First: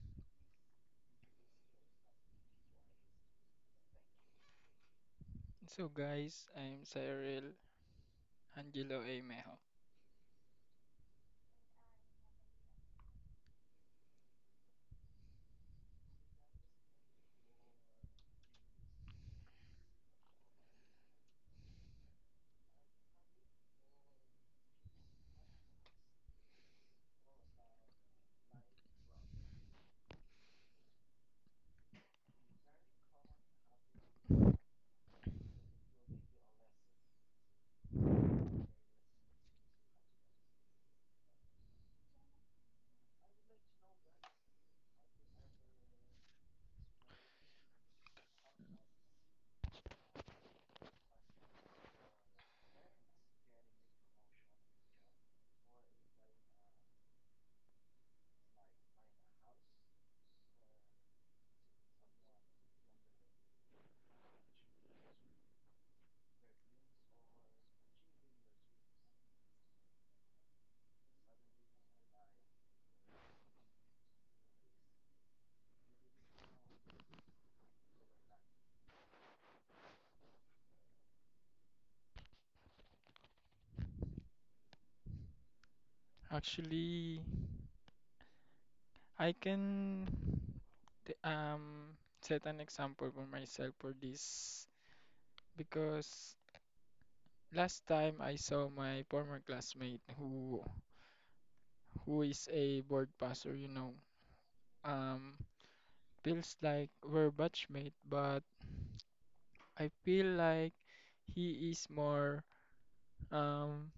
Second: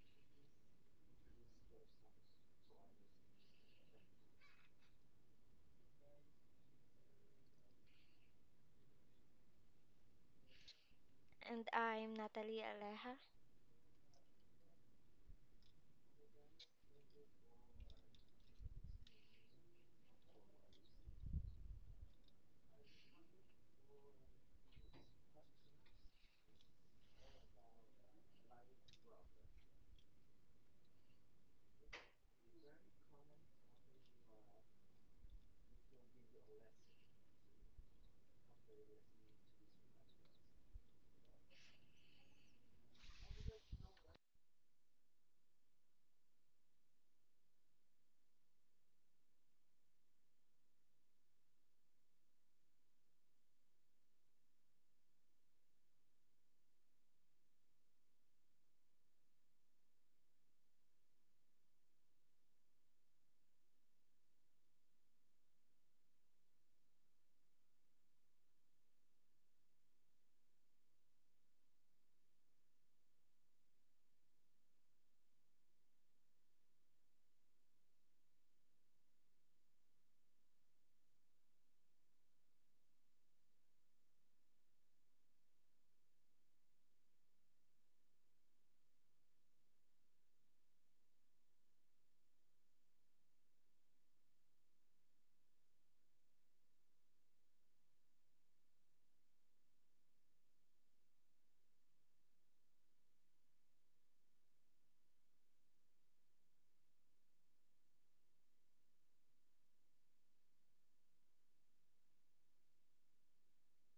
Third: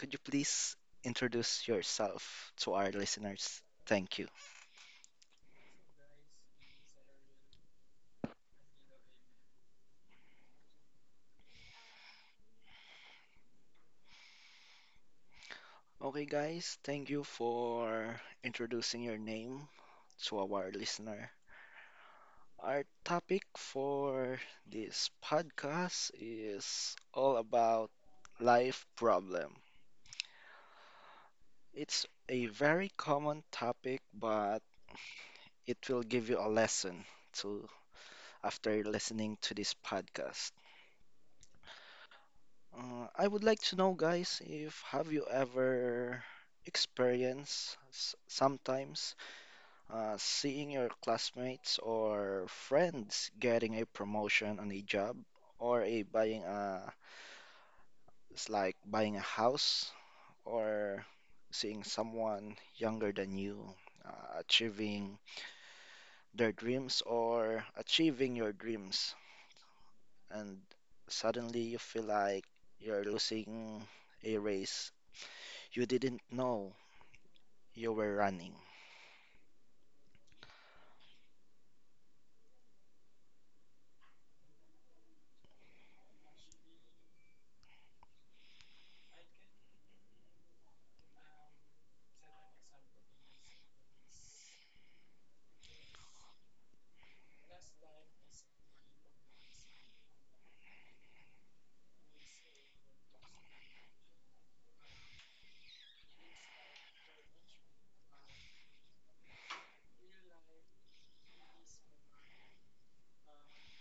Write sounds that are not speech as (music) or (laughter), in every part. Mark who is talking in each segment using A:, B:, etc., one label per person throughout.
A: could you please introduce yourself to our listeners? Thank you.
B: So, guys, I'm Cyril Angelo A. Mejo.
C: And I'm Natalie Aleja.
A: Okay, guys, thank you for introducing your name to our listener. Our topic for this podcast is all about life problem. It's a very common topic, but it will give you a lesson to after listening to this podcast. I would like to know, guys, if have you ever experienced sometimes seeing your classmates or friends getting a promotion on a job or a buying a it's like buying a house or seeing someone younger than you achieving their dreams or achieving your dreams and suddenly you feel like you're losing a race you didn't know you were running.
B: Actually, I can t- um set an example for myself for this because last time I saw my former classmate who is a board passer, you know, um, feels like we're batchmate, but I feel like he is more um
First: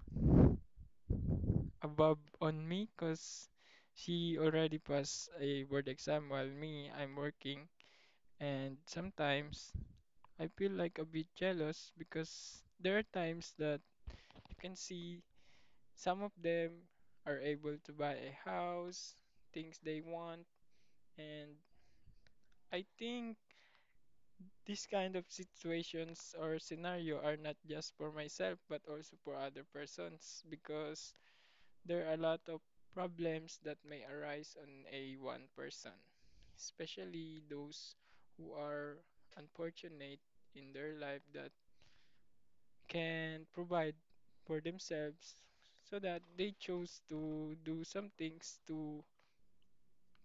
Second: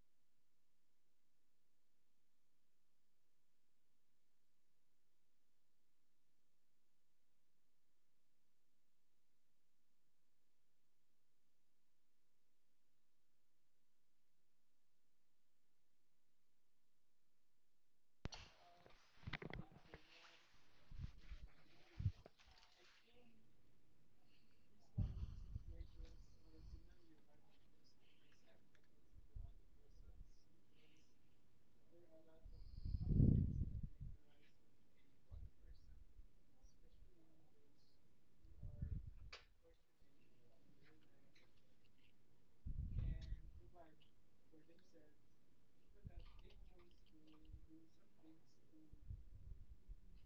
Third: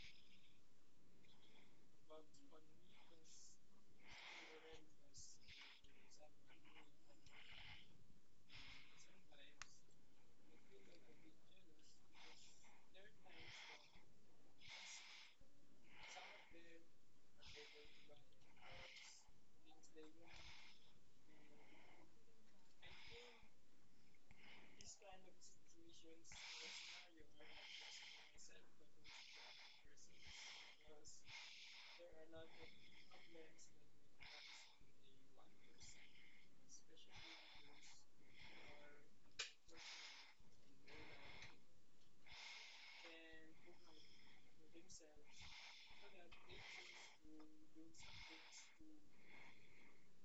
B: above on me because she already passed a board exam while me, I'm working. And sometimes I feel like a bit jealous because there are times that you can see some of them are able to buy a house, things they want, and I think these kind of situations or scenario are not just for myself but also for other persons because there are a lot of problems that may arise on a one person, especially those who are unfortunate in their life that can provide for themselves so that they chose to do some things to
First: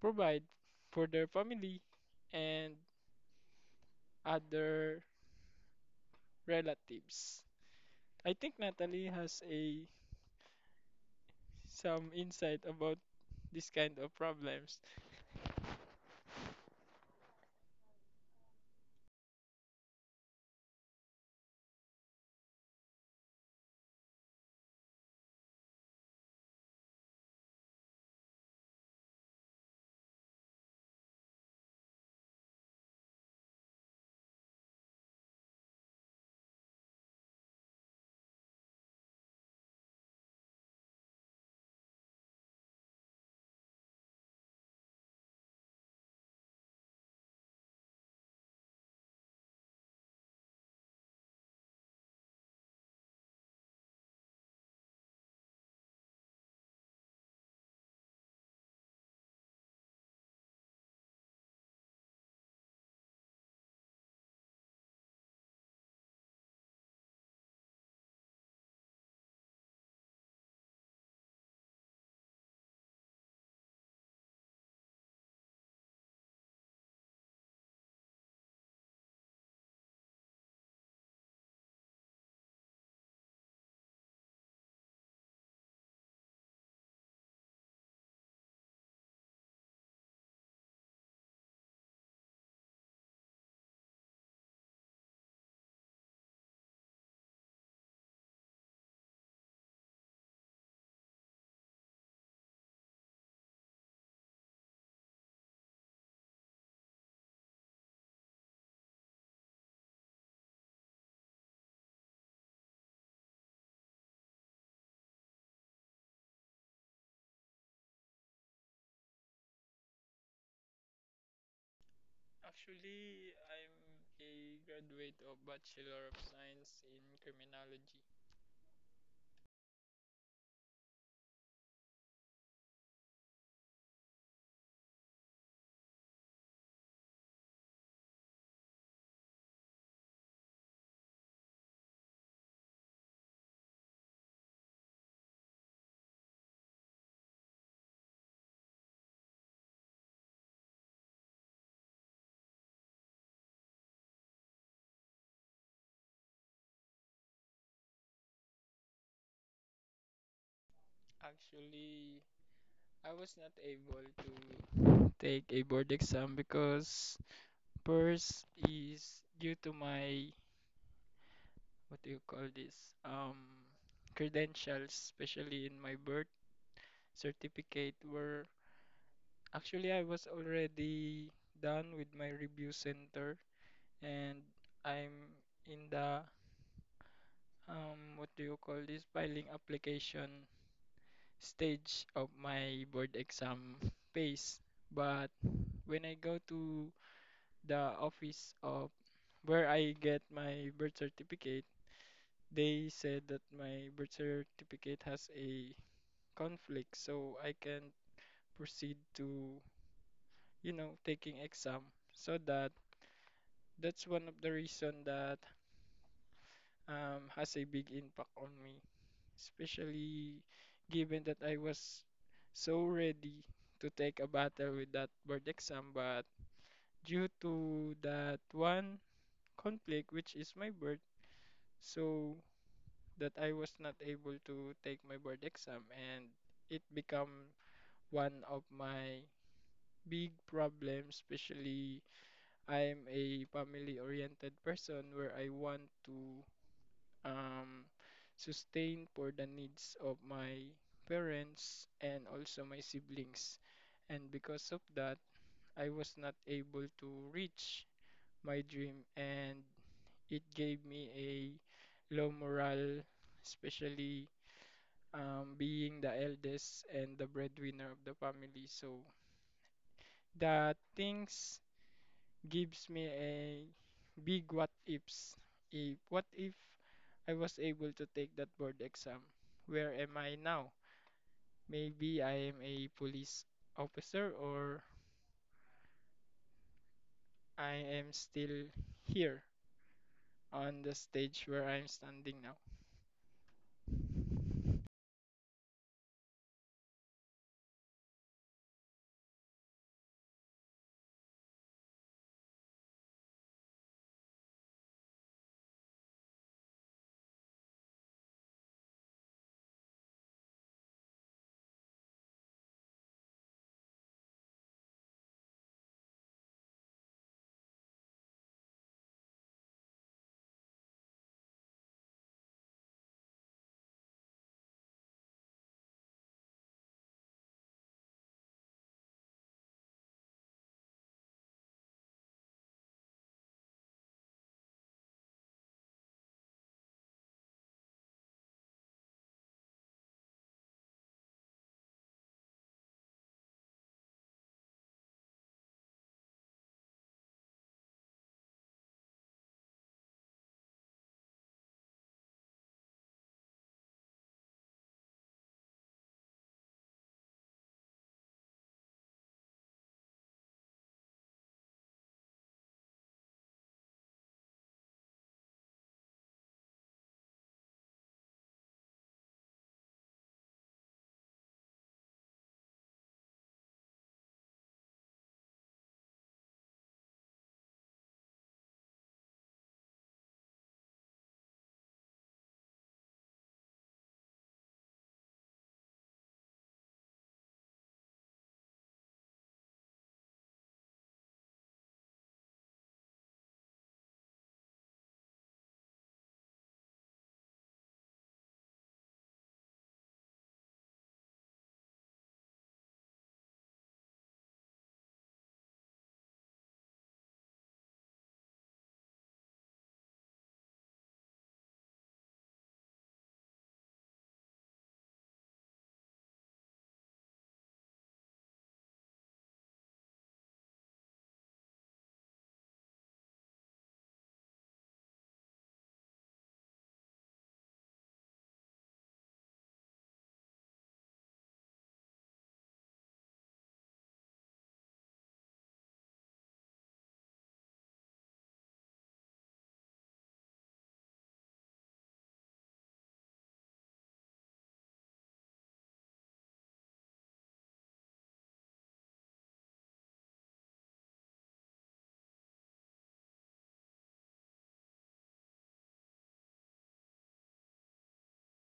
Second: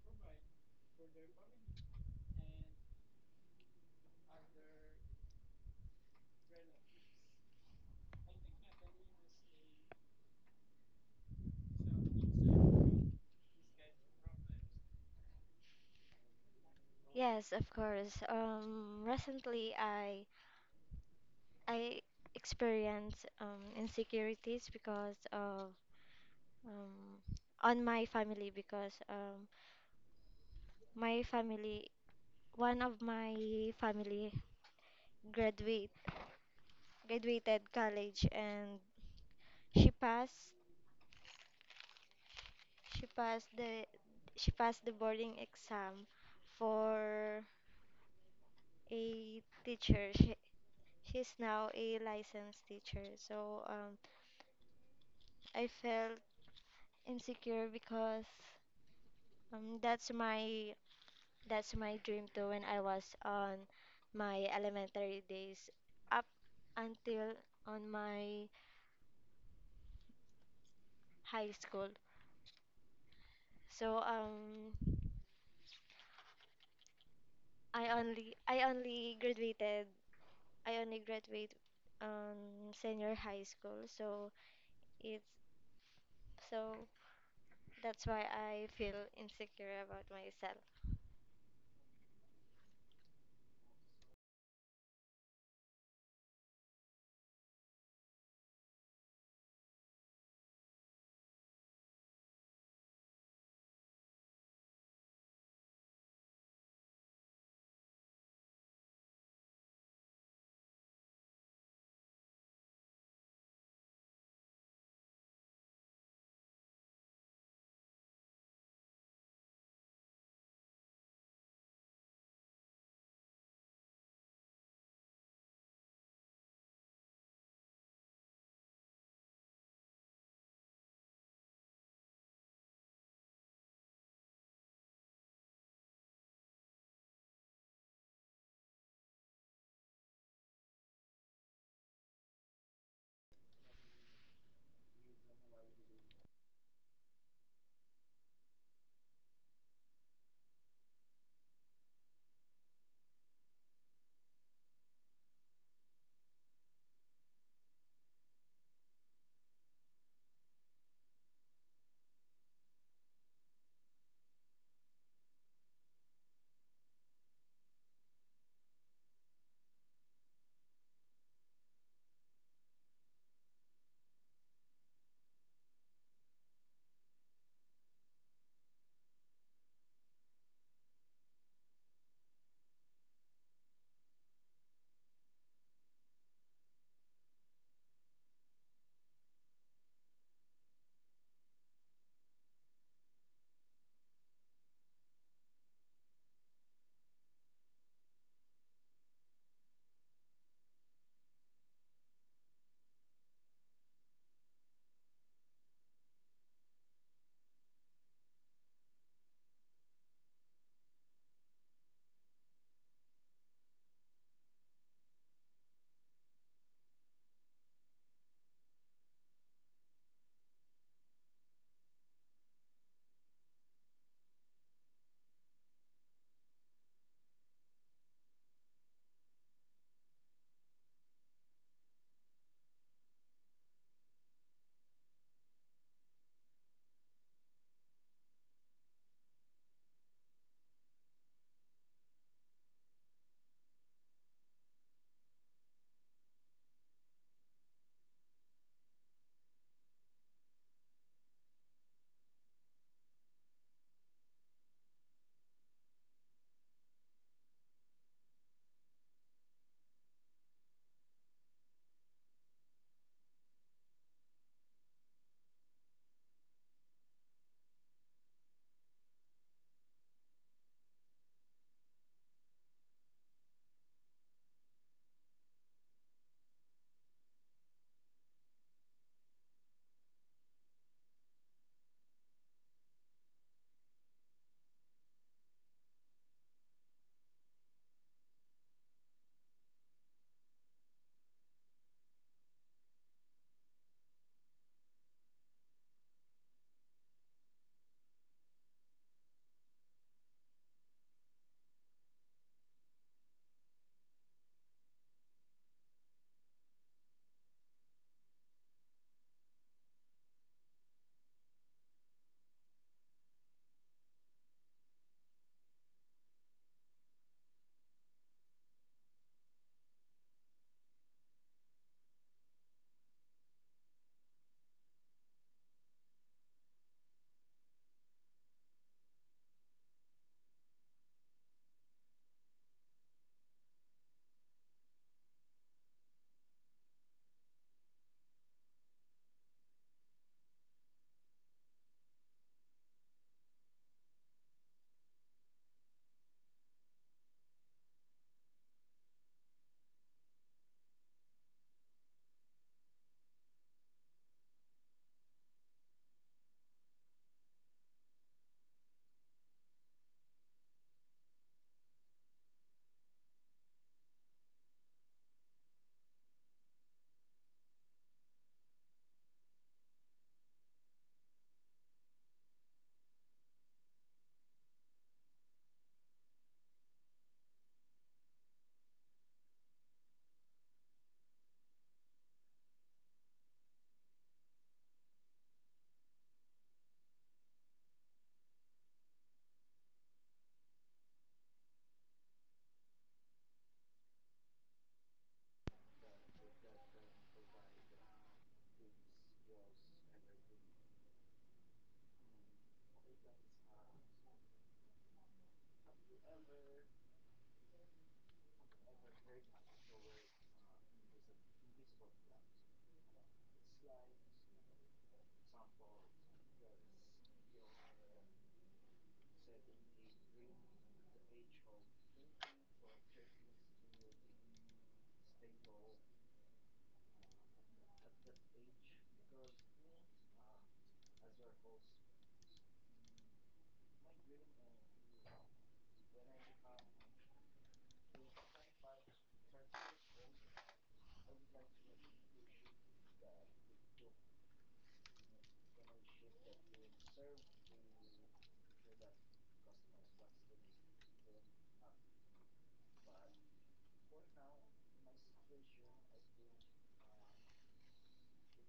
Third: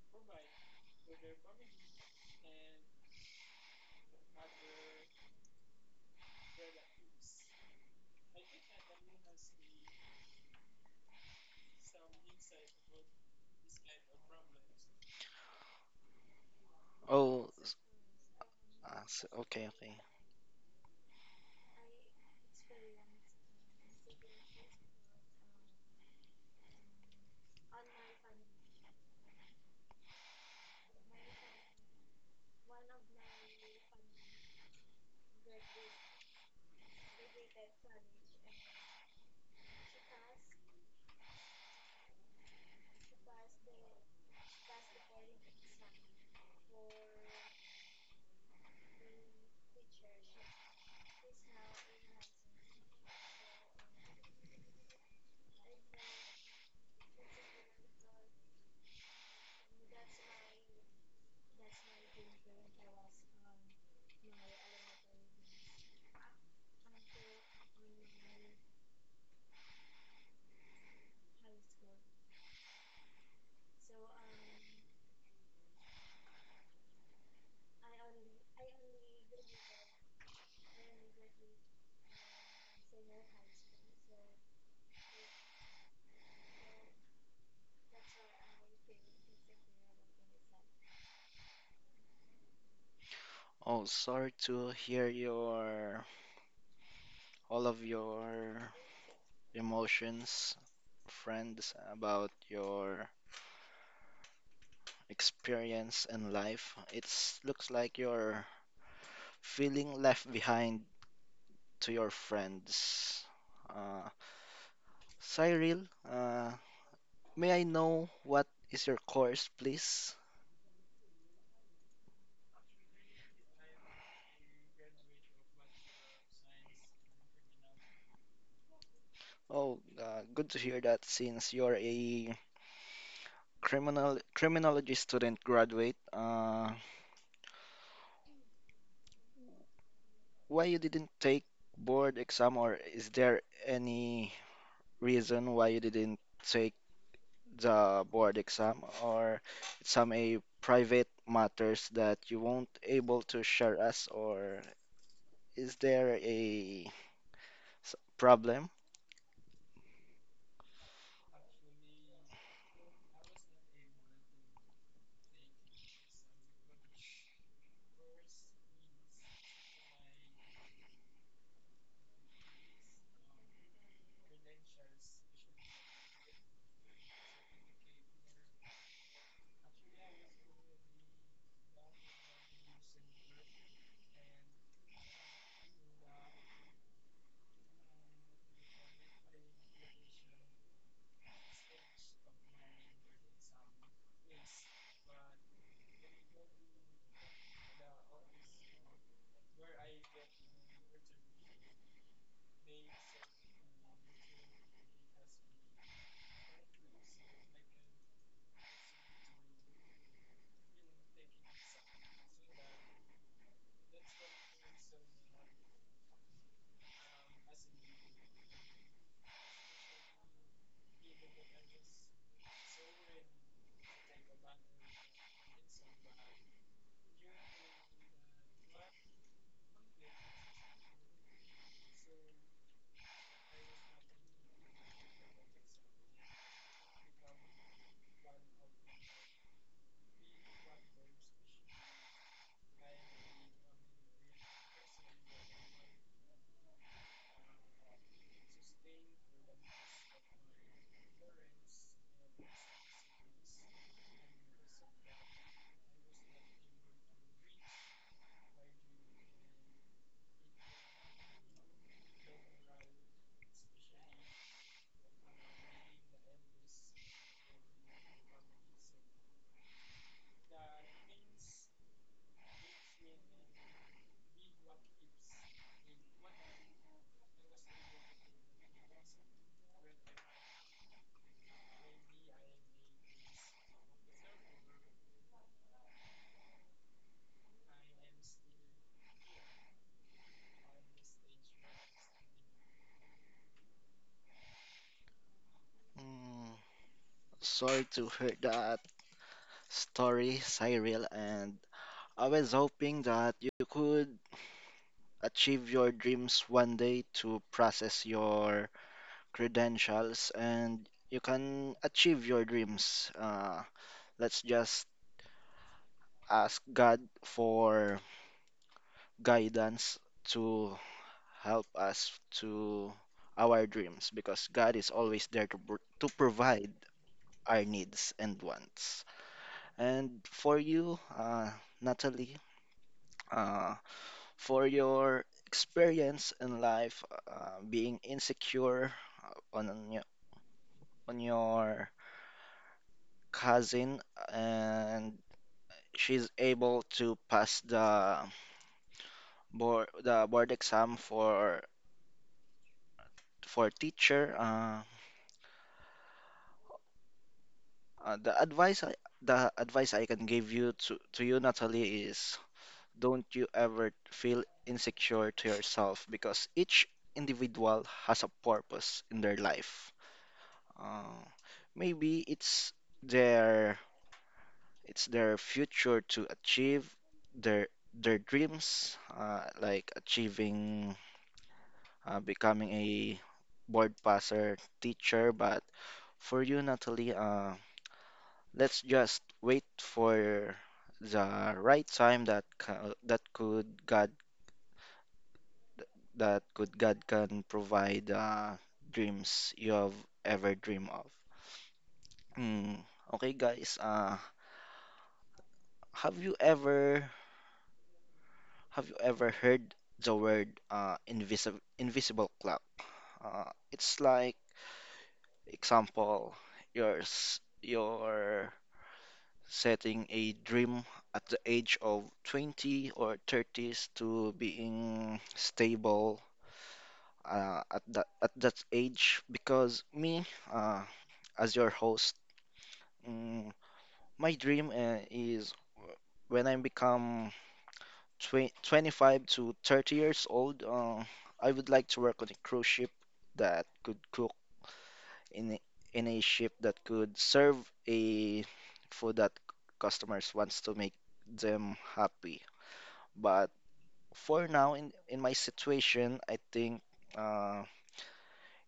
B: provide for their family and other relatives. I think Natalie has a some insight about this kind of problems.
A: oh
C: Yes, of
A: s-
C: course.
A: okay,
C: Recently,
A: okay.
C: I experienced insecurities because of um, on my family because my family, one of my family graduate graduated college and she passed she passed the she passed the boarding exam for a teacher. She's now a licensed teacher. So I felt insecure because um, that's my that's my dream too when I was on my elementary days up until on my high school. So I only I only graduated I only graduate senior high school, so it's so that's why I feel insecure about myself.
A: Oh, sorry to hear your all of your emotions, friends, about your experience and life. It looks like you're feeling left behind to your friends. uh, Cyril, uh, may I know what is your course, please?
B: Actually, I'm a graduate of Bachelor of Science in Criminology.
A: Oh, good to hear that since you're a criminal criminology student graduate. Why you didn't take board exam, or is there any reason why you didn't take the board exam, or some a private matters that you won't able to share us, or is there a problem?
B: Actually, I was not able to take a board exam because first is due to my what do you call this? Um, Credentials, especially in my birth certificate, were actually I was already done with my review center and I'm in the what do you call this, filing application stage of my board exam phase. But when I go to the office of where I get my birth certificate, they said that my birth certificate has a conflict, so I can proceed to, you know, taking exam. So that's one of the reason that has a big impact on me, especially given that I was so ready to take a battle with that board exam, but due to that one conflict, which is my birth, so that I was not able to take my board exam, and it become one of my big problems, especially I'm a family oriented person where I want to um, sustain for the needs of my parents and also my siblings. And because of that, I was not able to reach my dream, and it gave me a low morale, especially being the eldest and the breadwinner of the family. So the things gives me a big what ifs. A what if I was able to take that board exam? Where am I now? Maybe I am a police officer or I am still here on the stage where I'm standing now.
A: Mm, sorry to hear that story, Cyril, and I was hoping that you could achieve your dreams one day to process your credentials and you can achieve your dreams. Let's just ask God for guidance to help us to our dreams because God is always there to, to provide our needs and wants. And for you, Natalie, uh, for your experience in life, being insecure uh, on your, on your cousin, and she's able to pass the board exam for teacher. The advice the advice I can give you to you, Natalie, is don't you ever feel insecure to yourself because each individual has a purpose in their life. Uh, maybe their it's their future to achieve their their dreams, like achieving becoming a board passer teacher. But for you, Natalie, let's just wait for the right time that that could God can provide dreams you have ever dream of. Hmm. Okay, guys. Have you ever Have you ever heard the word invisible cloud? It's like example, you're setting a dream at the age of 20 or 30s to being stable, at that age because me, uh, as your host, mm, my dream is when I become tw 25 to 30 years old, I would like to work on a cruise ship that could cook in a, in a ship that could serve a food that customers wants to make them happy. But for now, in my situation, I think uh,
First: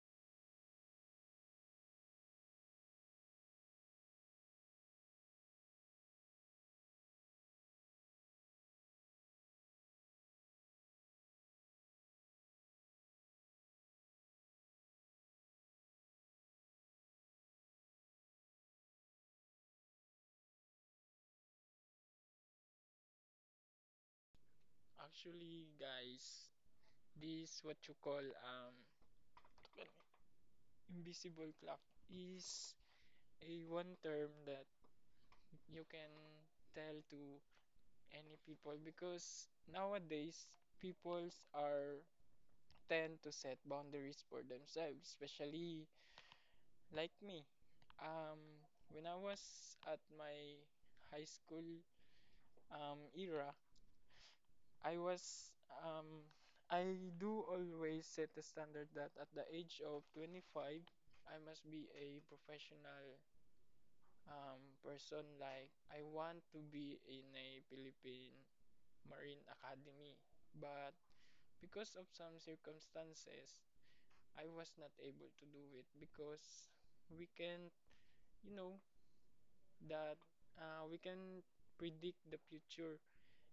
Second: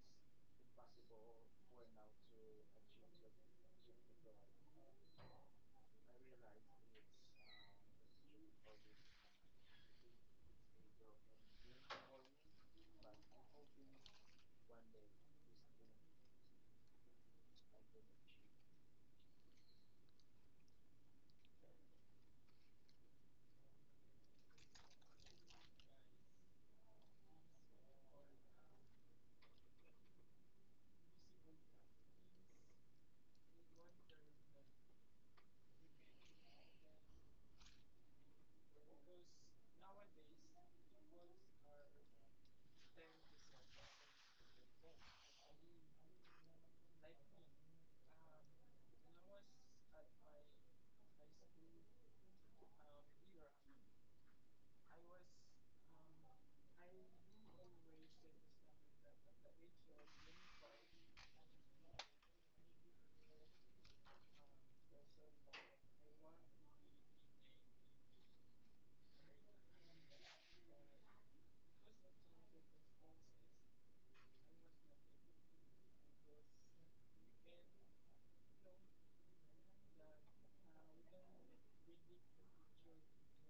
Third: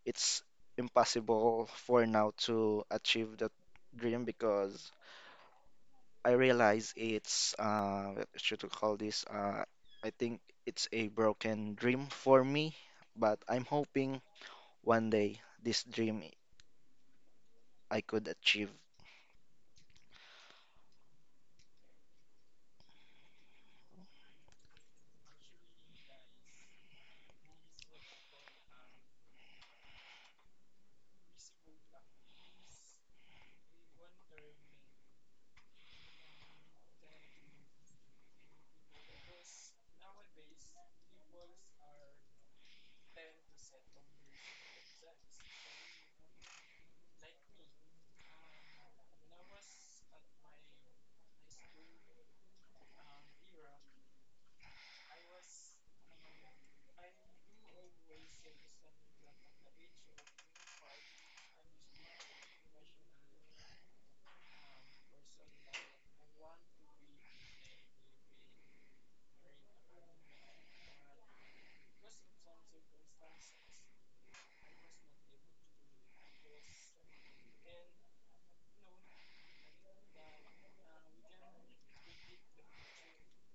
A: it's impossible for now to achieve that dream because I realize it's what should we call this? I think it's a broken dream for me, but I'm hoping one day this dream I could achieve.
B: Actually, guys, this what you call invisible clock is a one term that you can tell to any people because nowadays peoples are tend to set boundaries for themselves, especially like me, um when I was at my high school era. I was um I do always set the standard that at the age of 25 I must be a professional person. Like, I want to be in a Philippine Marine Academy, but because of some circumstances, I was not able to do it because we can, you know, that we can predict the future.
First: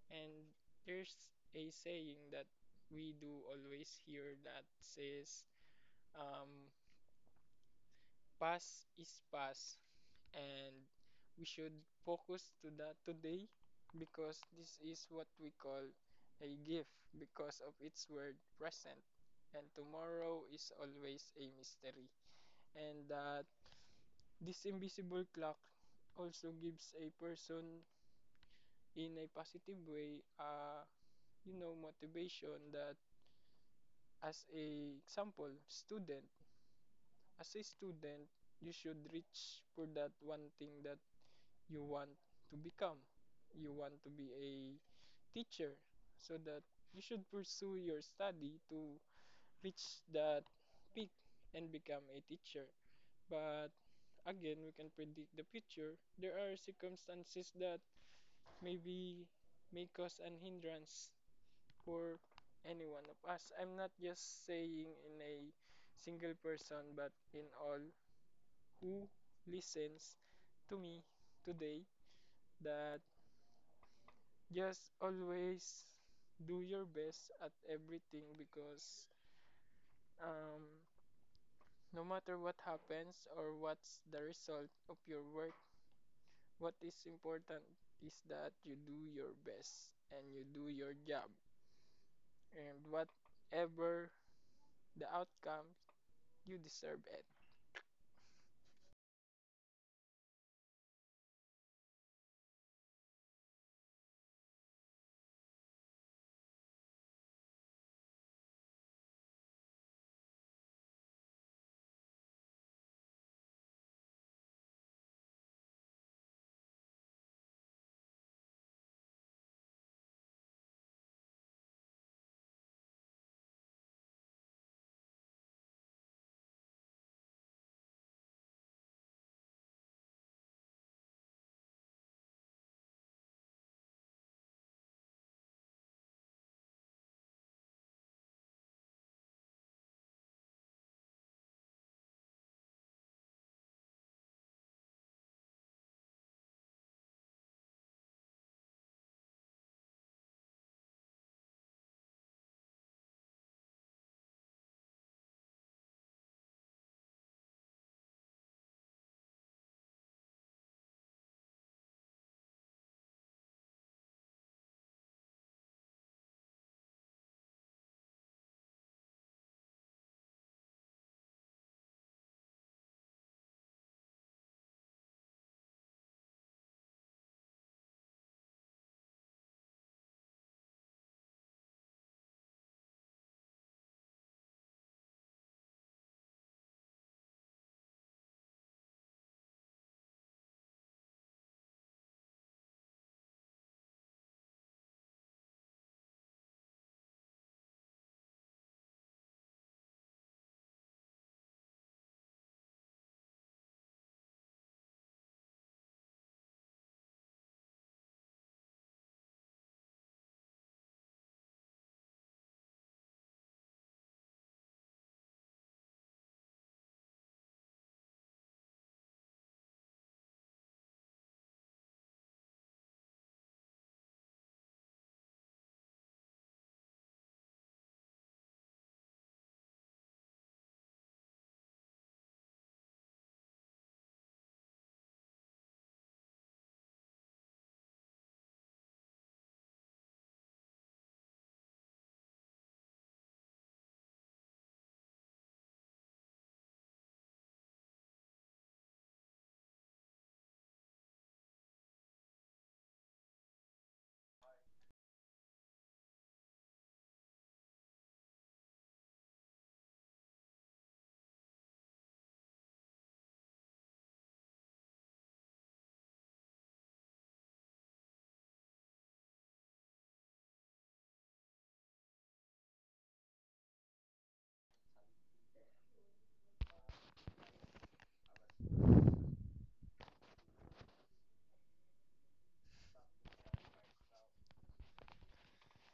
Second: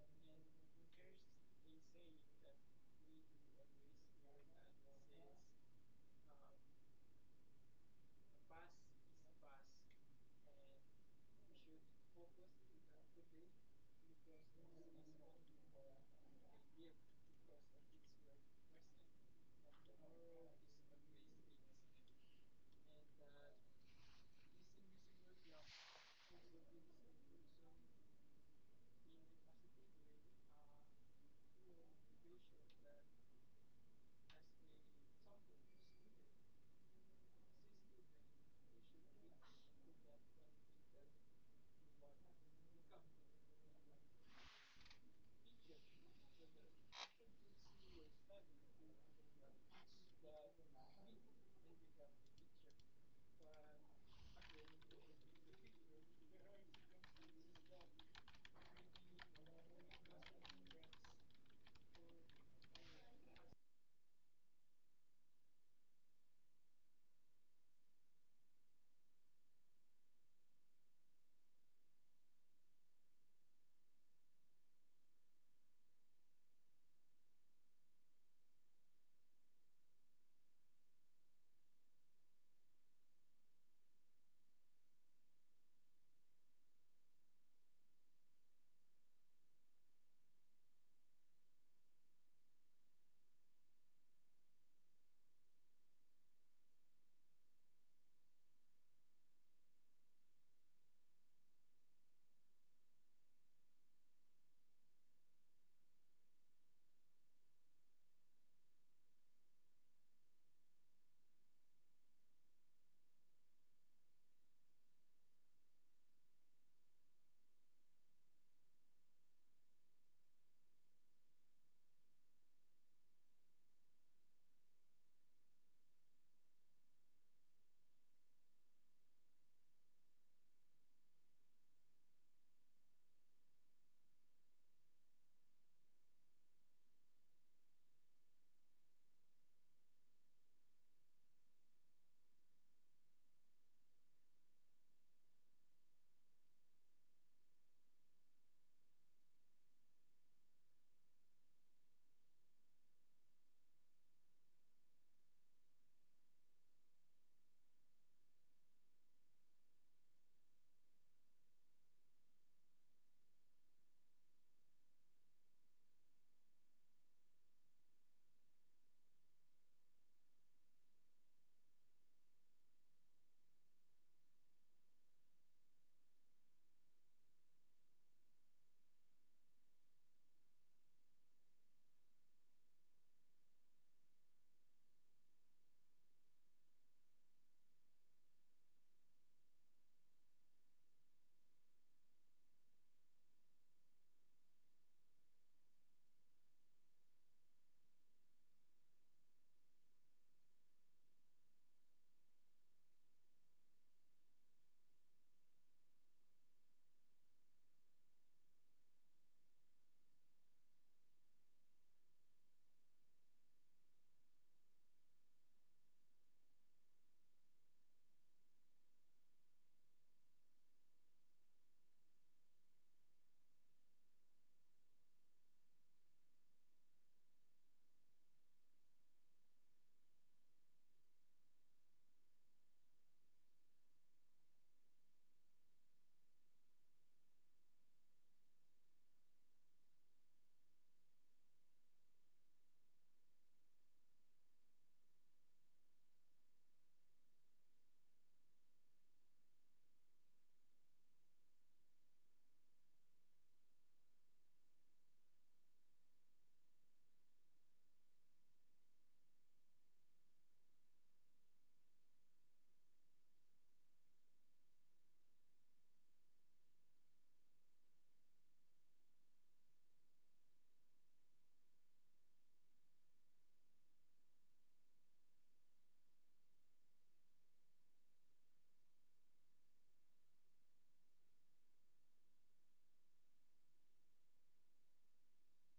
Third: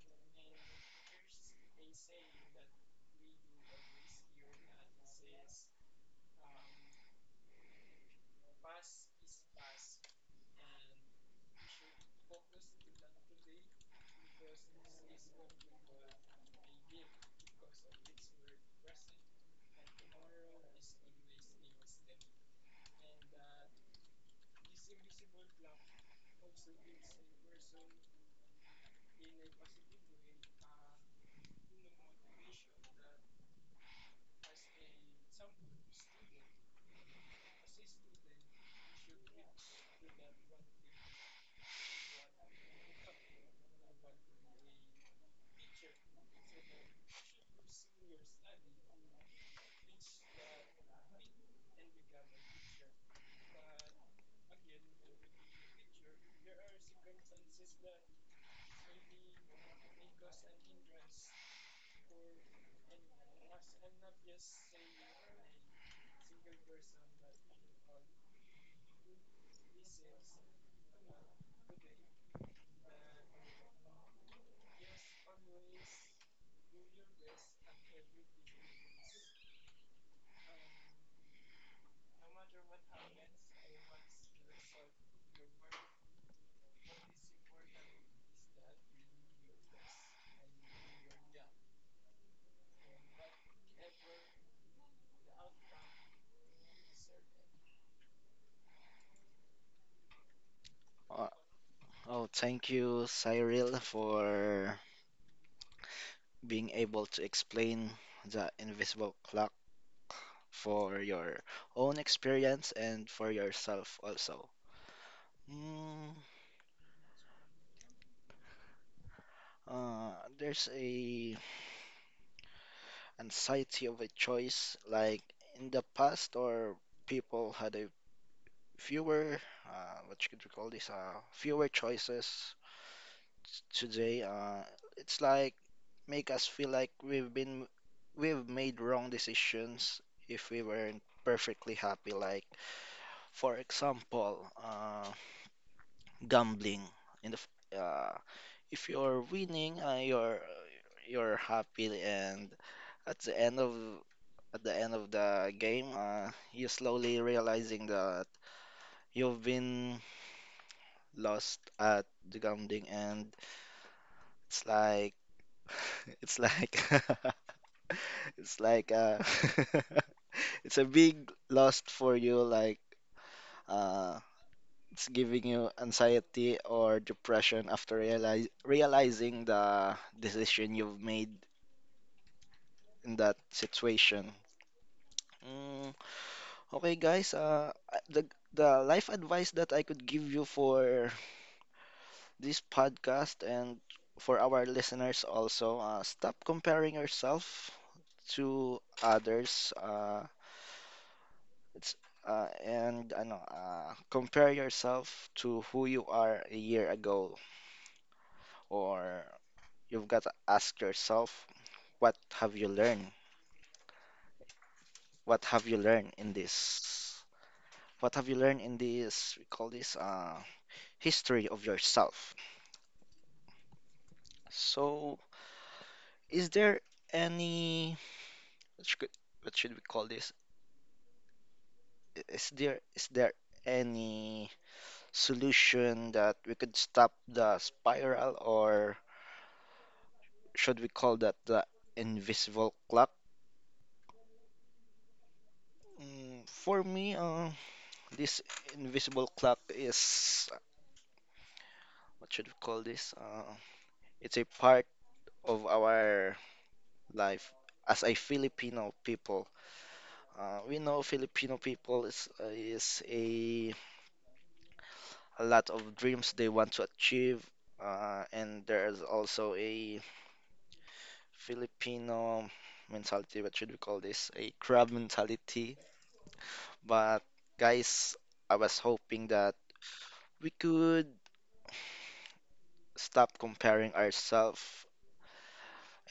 B: And there's a saying that we do always hear that says, um, past is past, and we should focus to that today because this is what we call a gift because of its word present, and tomorrow is always a mystery. And that this invisible clock also gives a person in a positive way, you know, motivation that as a example student, as a student, you should reach for that one thing that you want to become. You want to be a teacher so that you should pursue your study to reach that peak and become a teacher. But again, we can predict the future. There are circumstances that maybe may cause an hindrance for any one of us. I'm not just saying in a single person, but in all who listens to me today that just always do your best at everything because, um, no matter what happens or what's the result of your work, what is important is that you do your best and you do your job. And whatever the outcome, you deserve it.
A: Uh, oh, thank you, Cyril, for being able to explain the invisible clock for your own experience and for yourself also. Mm, uh, there's a anxiety of a choice like in the past or people had a fewer what you could call this fewer choices today. It's like make us feel like we've made wrong decisions if we weren't perfectly happy like for example, gambling in the f- uh, if you're winning, you're happy and at the end of at the end of the game, you're slowly realizing that you've been lost at the grounding and it's like (laughs) it's like (laughs) it's like (laughs) it's a big loss for you like uh it's giving you anxiety or depression after realize realizing the decision you've made in that situation. Mm, okay guys, the the life advice that I could give you for this podcast and for our listeners also. Stop comparing yourself to others. It's and I know, compare yourself to who you are a year ago, or you've got to ask yourself, what have you learned? What have you learned in this? What have you learned in this? We call this history of yourself. So, is there any what should, what should we call this? Is there any solution that we could stop the spiral, or should we call that the invisible clock? Mm, for me, this invisible clock is what should we call this? It's a part of our life as a Filipino people. We know Filipino people is a lot of dreams they want to achieve, and there is also a Filipino mentality, what should we call this? A crab mentality. But guys, I was hoping that we could stop comparing ourselves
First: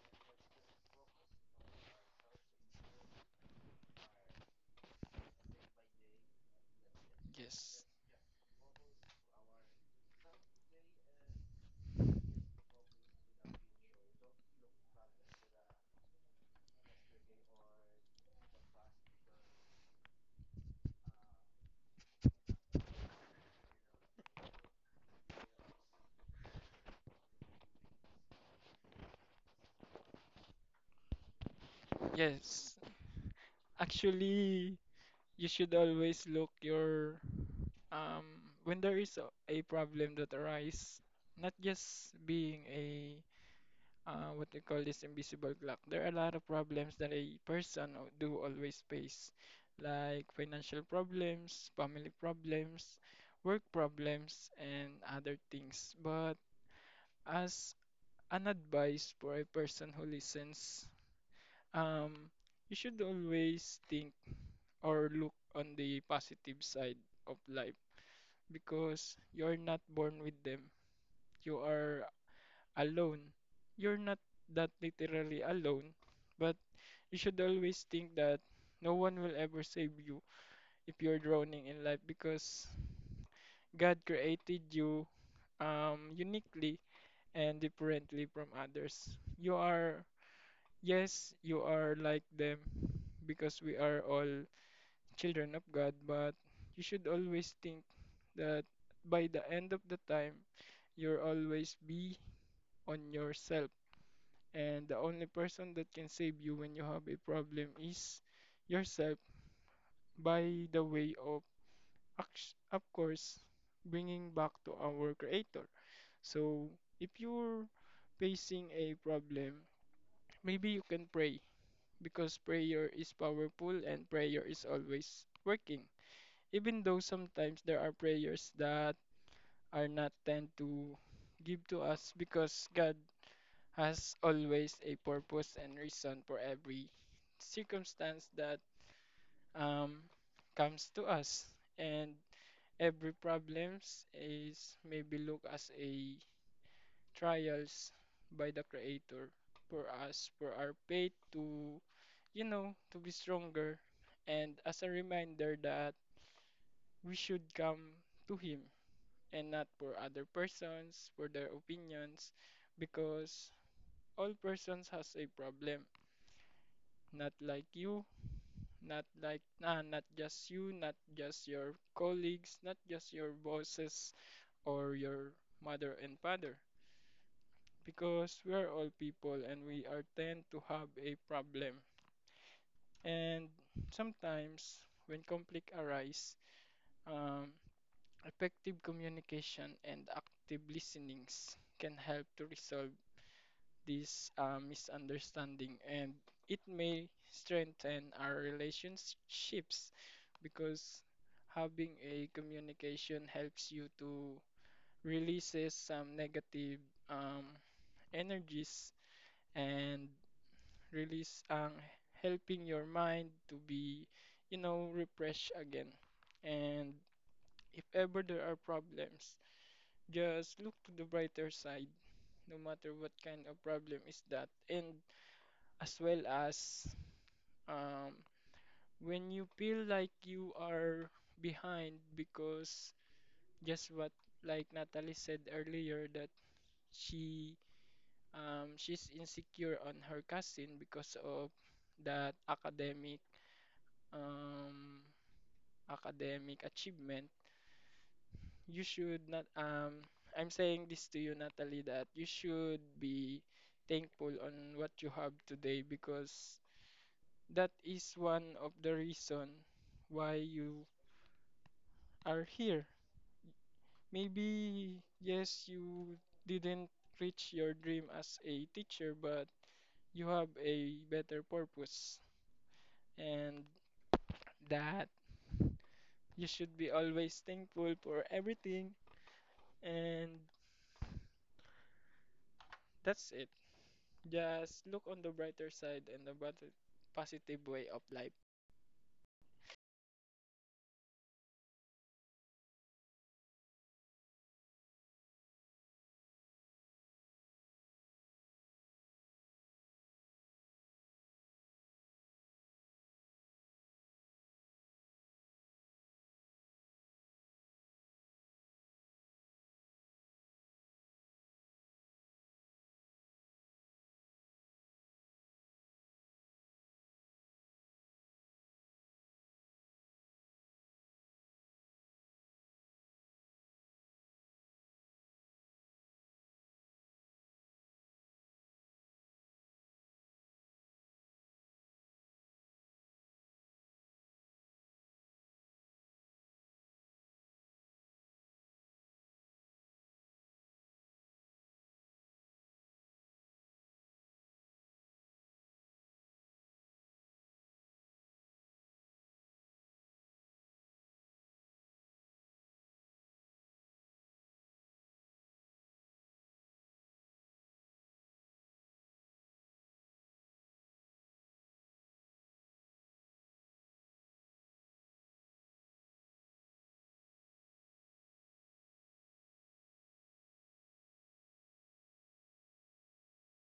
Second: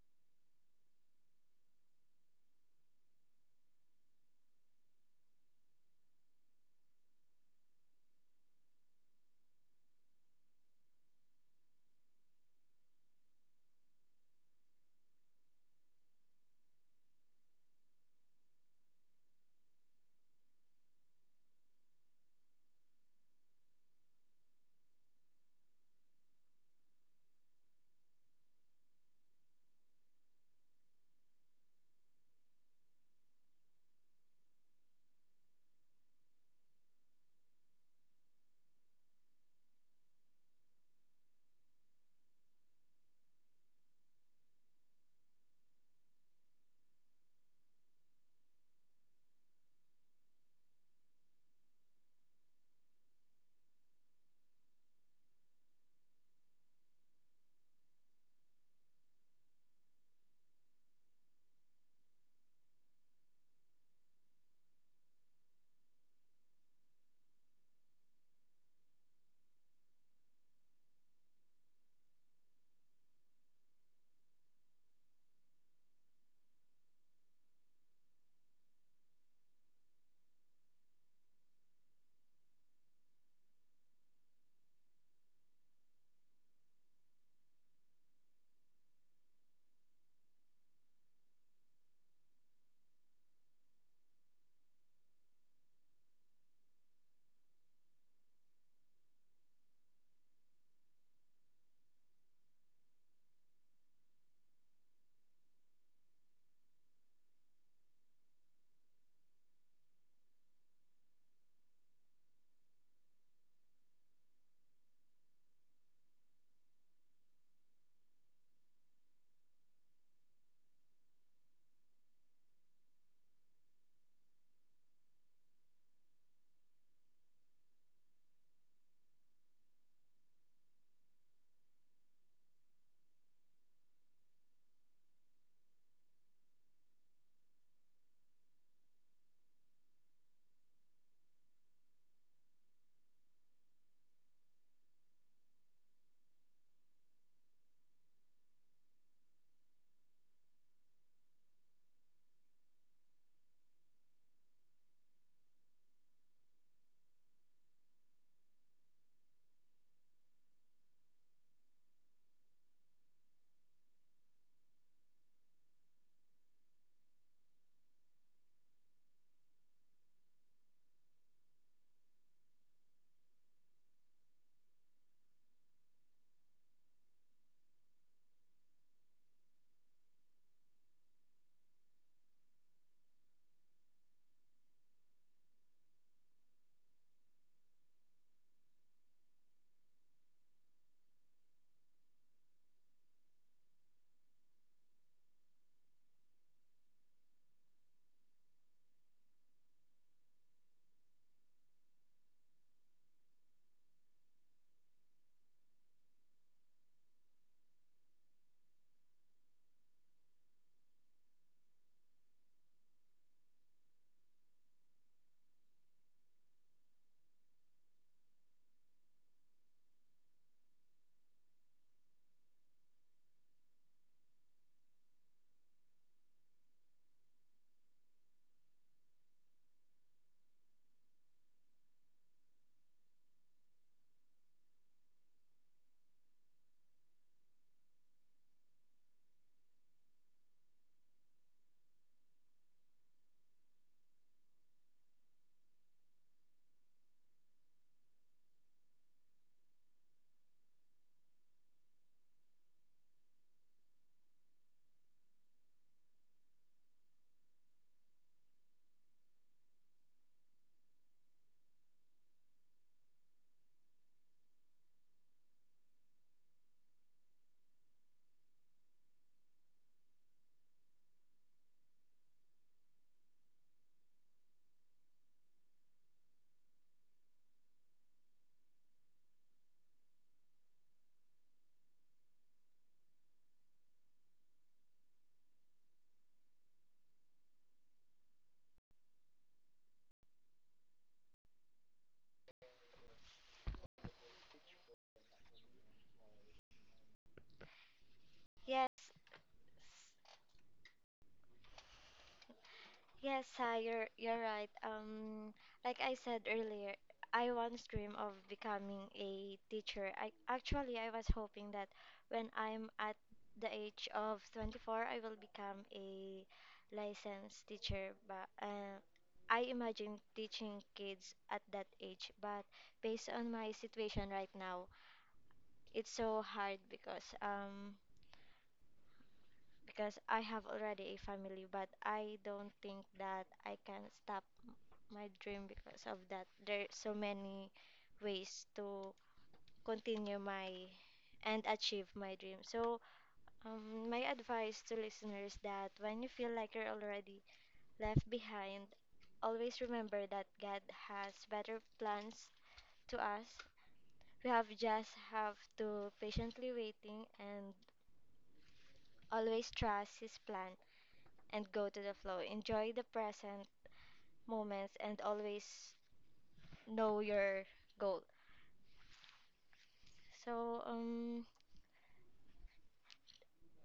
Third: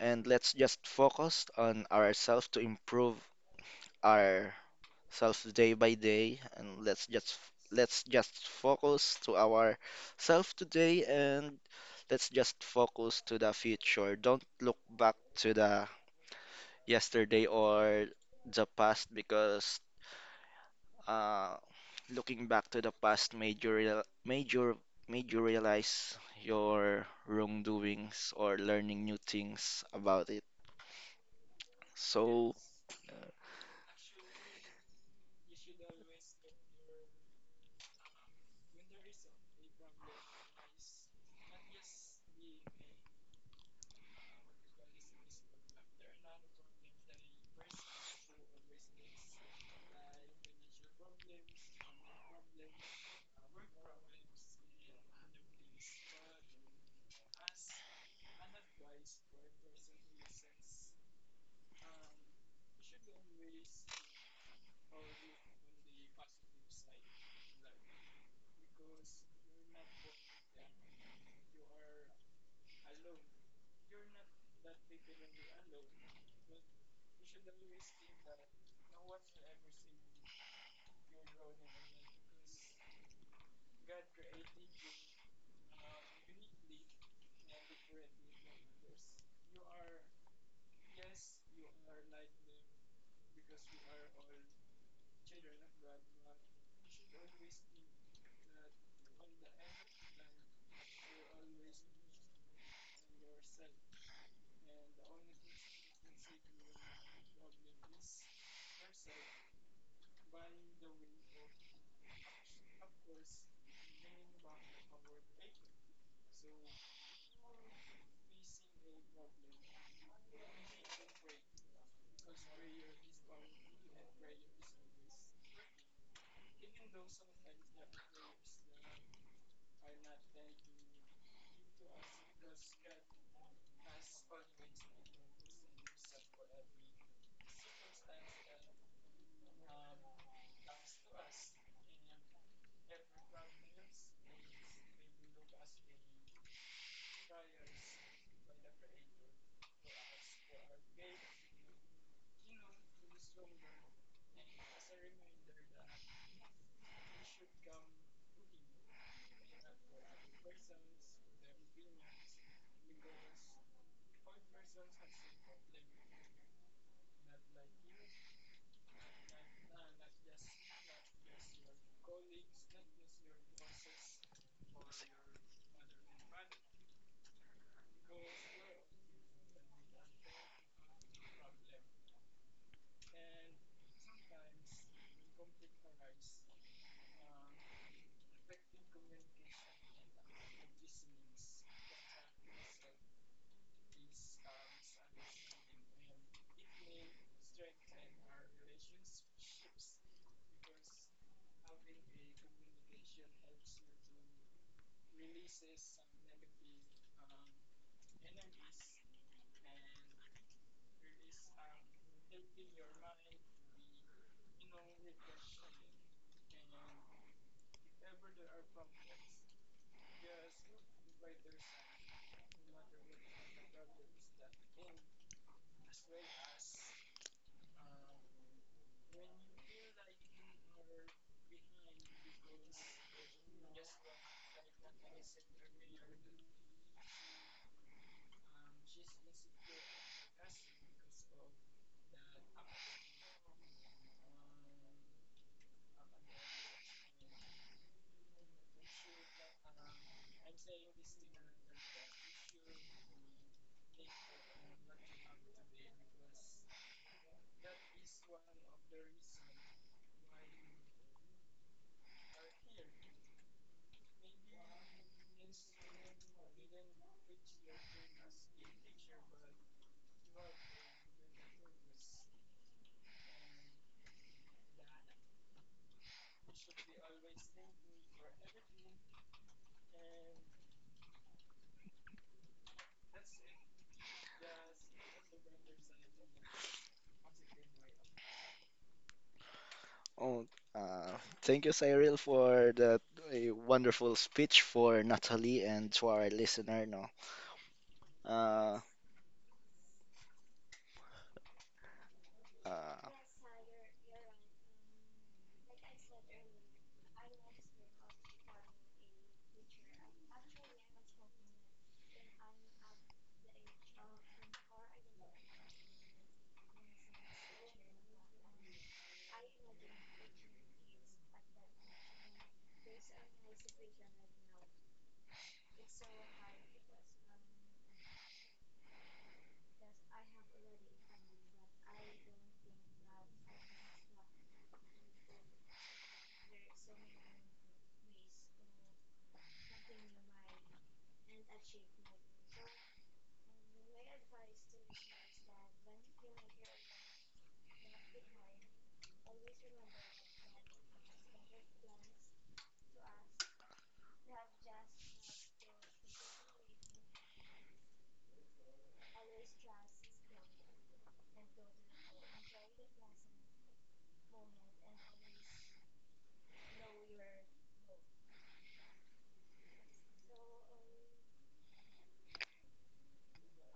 A: and let's just focus on ourselves to improve ourselves day by day and
B: Yes.
A: let's just focus to our self today and let's just focus to the future. Don't look back to the yesterday or the past because, uh, looking back to the past made you realize your wrongdoings or learning new things about it. So,
B: Yes. Actually, you should always look your um when there is a problem that arise, not just being a what they call this invisible clock. There are a lot of problems that a person do always face, like financial problems, family problems, work problems, and other things. But as an advice for a person who listens, um, you should always think or look on the positive side of life because you're not born with them. You are alone. You're not that literally alone, but you should always think that no one will ever save you if you're drowning in life because God created you uniquely and differently from others. You are, yes, you are like them because we are all children of God, but you should always think that by the end of the time, you'll always be on yourself. And the only person that can save you when you have a problem is yourself, by the way of of course bringing back to our creator. So if you're facing a problem, maybe you can pray because prayer is powerful and prayer is always working, even though sometimes there are prayers that are not tend to give to us because God has always a purpose and reason for every circumstance that um, comes to us. And every problems is maybe look as a trials by the creator for us, for our faith to, you know, to be stronger, and as a reminder that we should come to him and not for other persons, for their opinions, because all persons has a problem. Not like you, not like nah, not just you, not just your colleagues, not just your bosses or your mother and father, because we are all people and we are tend to have a problem. And sometimes when conflict arise, um, effective communication and active listenings can help to resolve this misunderstanding, and it may strengthen our relationships because having a communication helps you to releases some negative um, energies and release ang helping your mind to be, you know, refreshed again. And if ever there are problems, just look to the brighter side, no matter what kind of problem is that. And as well as, um, when you feel like you are behind because just what like Natalie said earlier, that she, she's insecure on her cousin because of that academic, um, academic achievement, you should not, I'm saying this to you, Natalie, that you should be thankful on what you have today because that is one of the reason why you are here. Maybe, yes, you didn't reach your dream as a teacher, but you have a better purpose, and that you should be always thankful for everything, and that's it. Just look on the brighter side and the positive way of life.
A: oh, uh, thank you, Cyril, for that wonderful speech for Natalie and to our listener. No, uh,
C: Yes,
A: uh,
C: yes, Sai, you're right. Like I said earlier, I once dream of becoming a teacher. I was hoping that when I'm at the age of 24, I will become a licensed teacher. But I imagine teaching kids at that age. But based on my situation right now, it's so hard because I have already a family, but I don't think that I can stop my dream because of that. There are so many ways to continue my and achieve my dream. So, my advice to listeners that when you feel like you're already left behind, always remember that God has better plans to us. We have just have to patiently waiting and always trust His plan and go to the flow. Enjoy the present moments and always know your goal. So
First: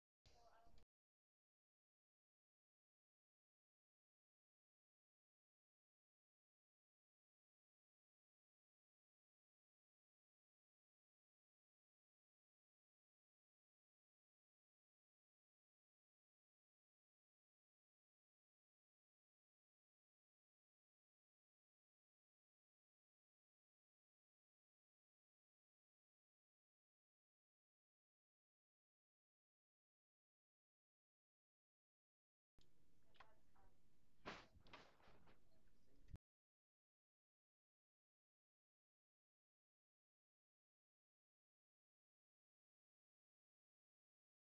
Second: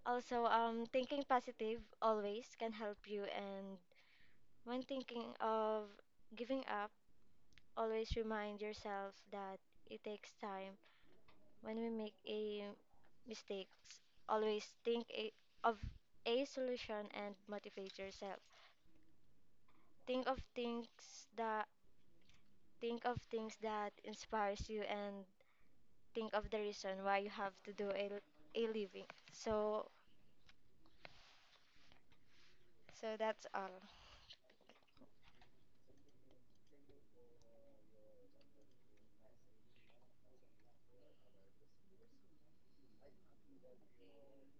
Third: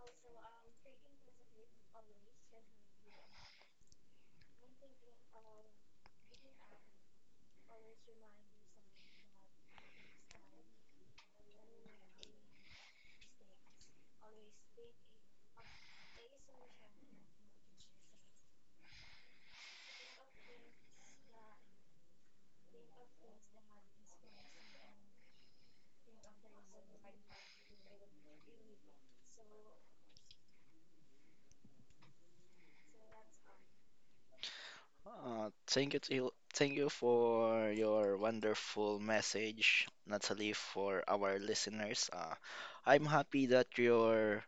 C: also thinking positive always can help you, and when thinking of giving up, always remind yourself that it takes time. When we make a mistakes, always think of a solution and motivate yourself. Think of things that think of things that inspires you, and think of the reason why you have to do a living. So that's all.
A: Thank you, thank you for your wonderful message, Natalie, for our listeners. I'm happy that your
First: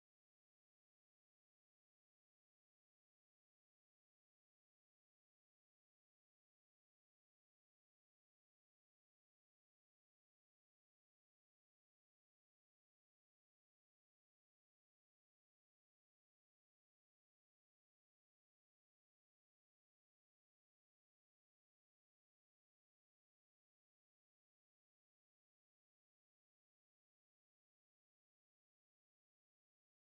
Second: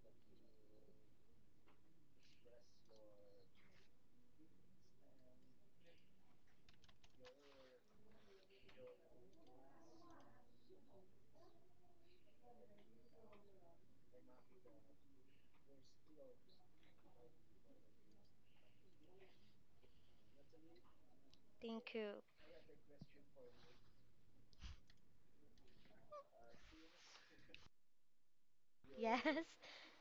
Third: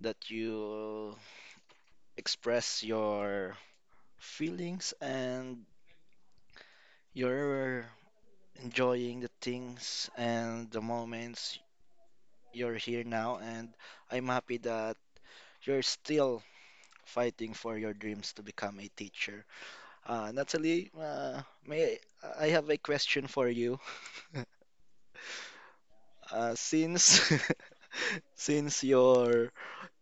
A: that you express your feelings and you're enjoying the things and the moments you're here now. And I'm happy that you're still fighting for your dreams to become a teacher. Natalie, may
C: Thank you.
A: I have a question for you? (laughs) Since (laughs) since
C: Yes. (laughs)
A: you're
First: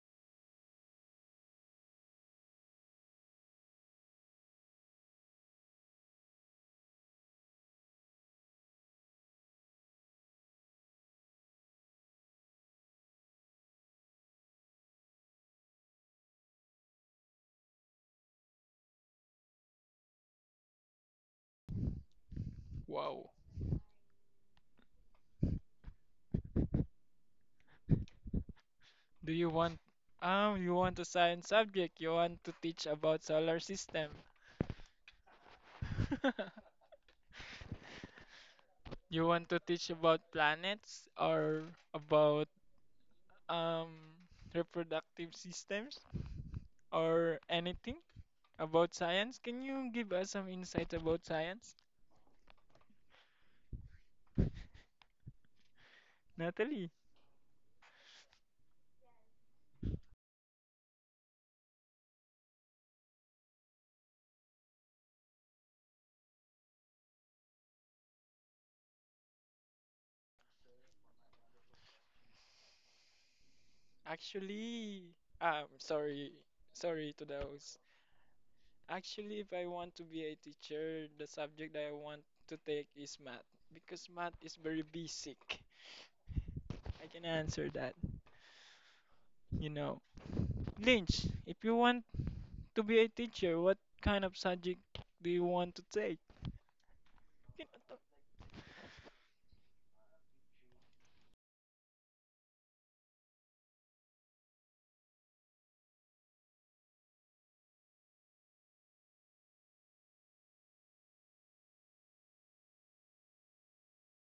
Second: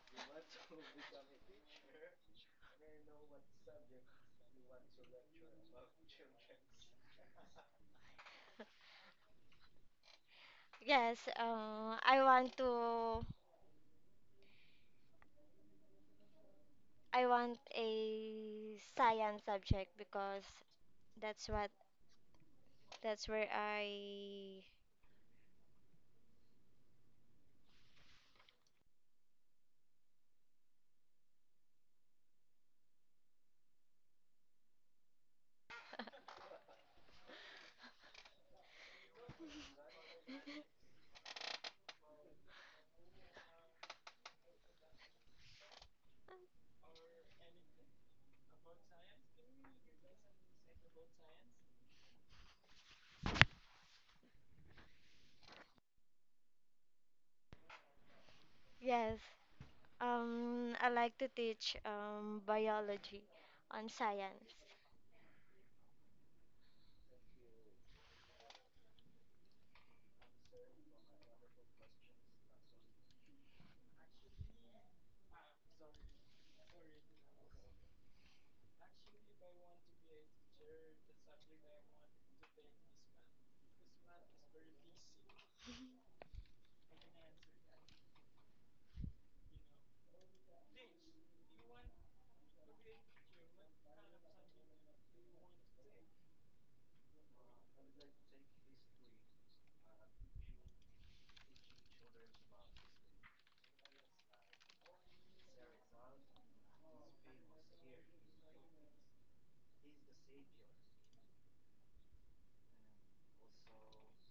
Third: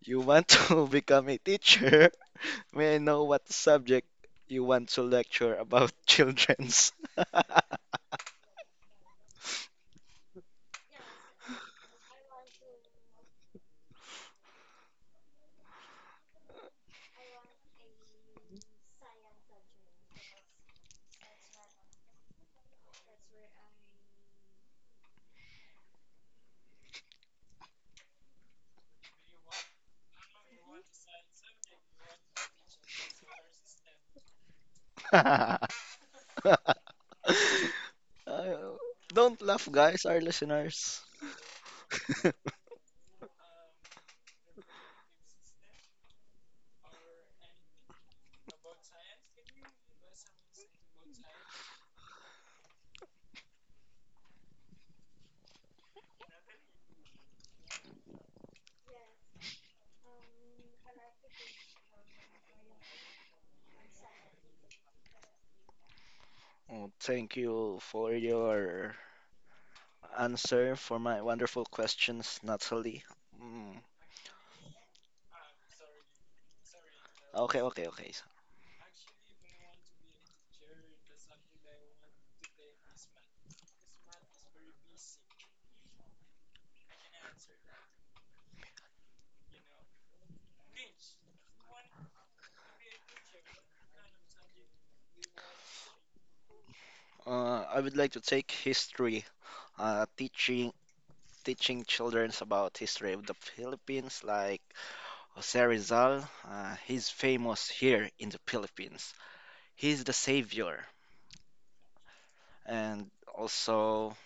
A: you want to (laughs) become a teacher, (laughs) may I know what subject you want to lecture about (laughs) children's?
C: Yes, I want a science subject because that's what that's
B: Wow.
C: where I
B: Do you want a science subject? You want to teach about solar system?
A: (laughs)
C: (laughs)
B: (laughs)
A: Uh,
B: You want
A: don't
B: to
A: laugh,
B: teach
A: guys,
B: about
A: our
B: planets
A: listeners.
B: or about
A: (laughs)
B: um reproductive systems or anything about science? Can you give us some insights about science, Natalie?
C: Yes. I like to teach biology on science.
A: Oh, thank you for your answer for my wonderful questions, Natalie. Mm.
B: Actually, um sorry sorry to
A: Okay,
B: those
A: okay, okay.
B: actually, if I want to be a teacher, the subject that I want to take is math because math is very basic. I can answer that, you know. Lynch, if you want to be a teacher, what kind of subject do you want to take?
A: I would like to take history, uh, teaching teaching children about history of the Philippines, like Jose Rizal. He's famous here in the Philippines. He's the savior, and also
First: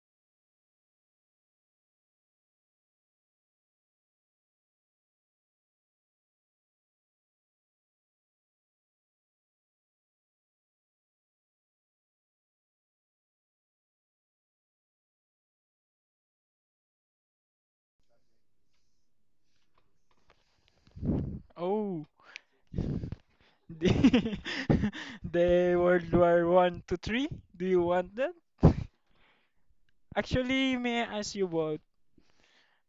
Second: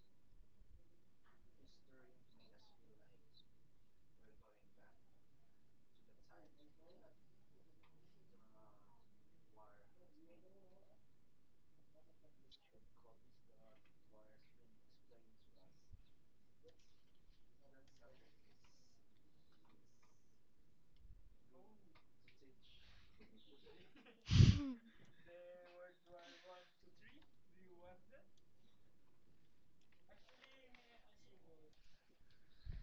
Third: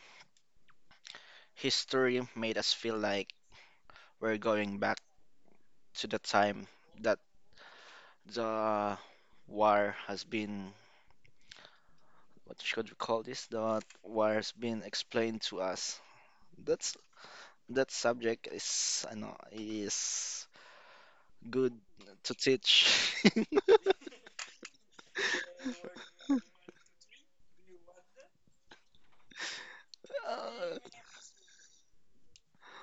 A: history made us feel like we're going back to the time that the war has been. What should we call this? The war has been explained to us. That's that subject is I know is good
B: Oh,
A: to teach. (laughs)
B: (laughs) the, (laughs) the World War One to Three. Do you want that? Actually,
A: Uh,
B: may I ask you both,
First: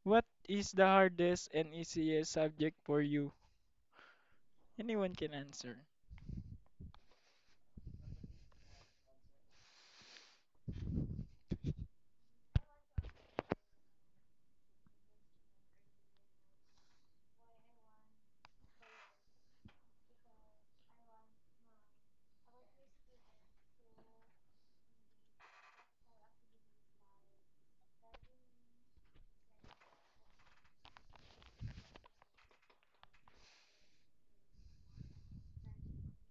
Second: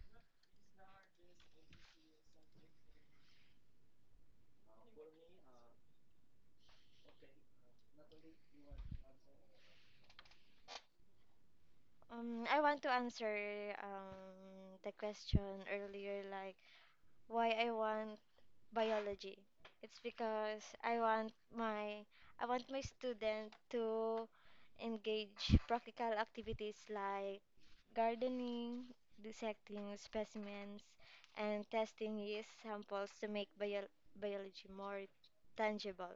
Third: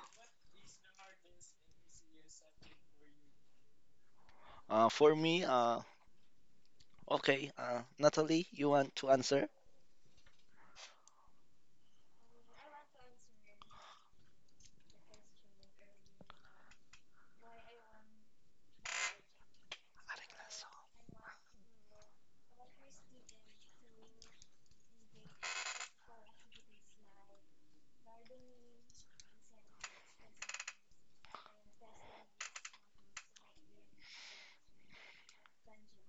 B: what is the hardest and easiest subject for you?
A: Uh, for
B: Anyone can
A: me, uh,
B: answer.
A: okay, Natalie, you want to answer?
C: I want to answer the question earlier, like why I want biology. It's because I want my student to engage practical activities like gardening, dissecting specimens, and testing yeast samples to make biology more tangible.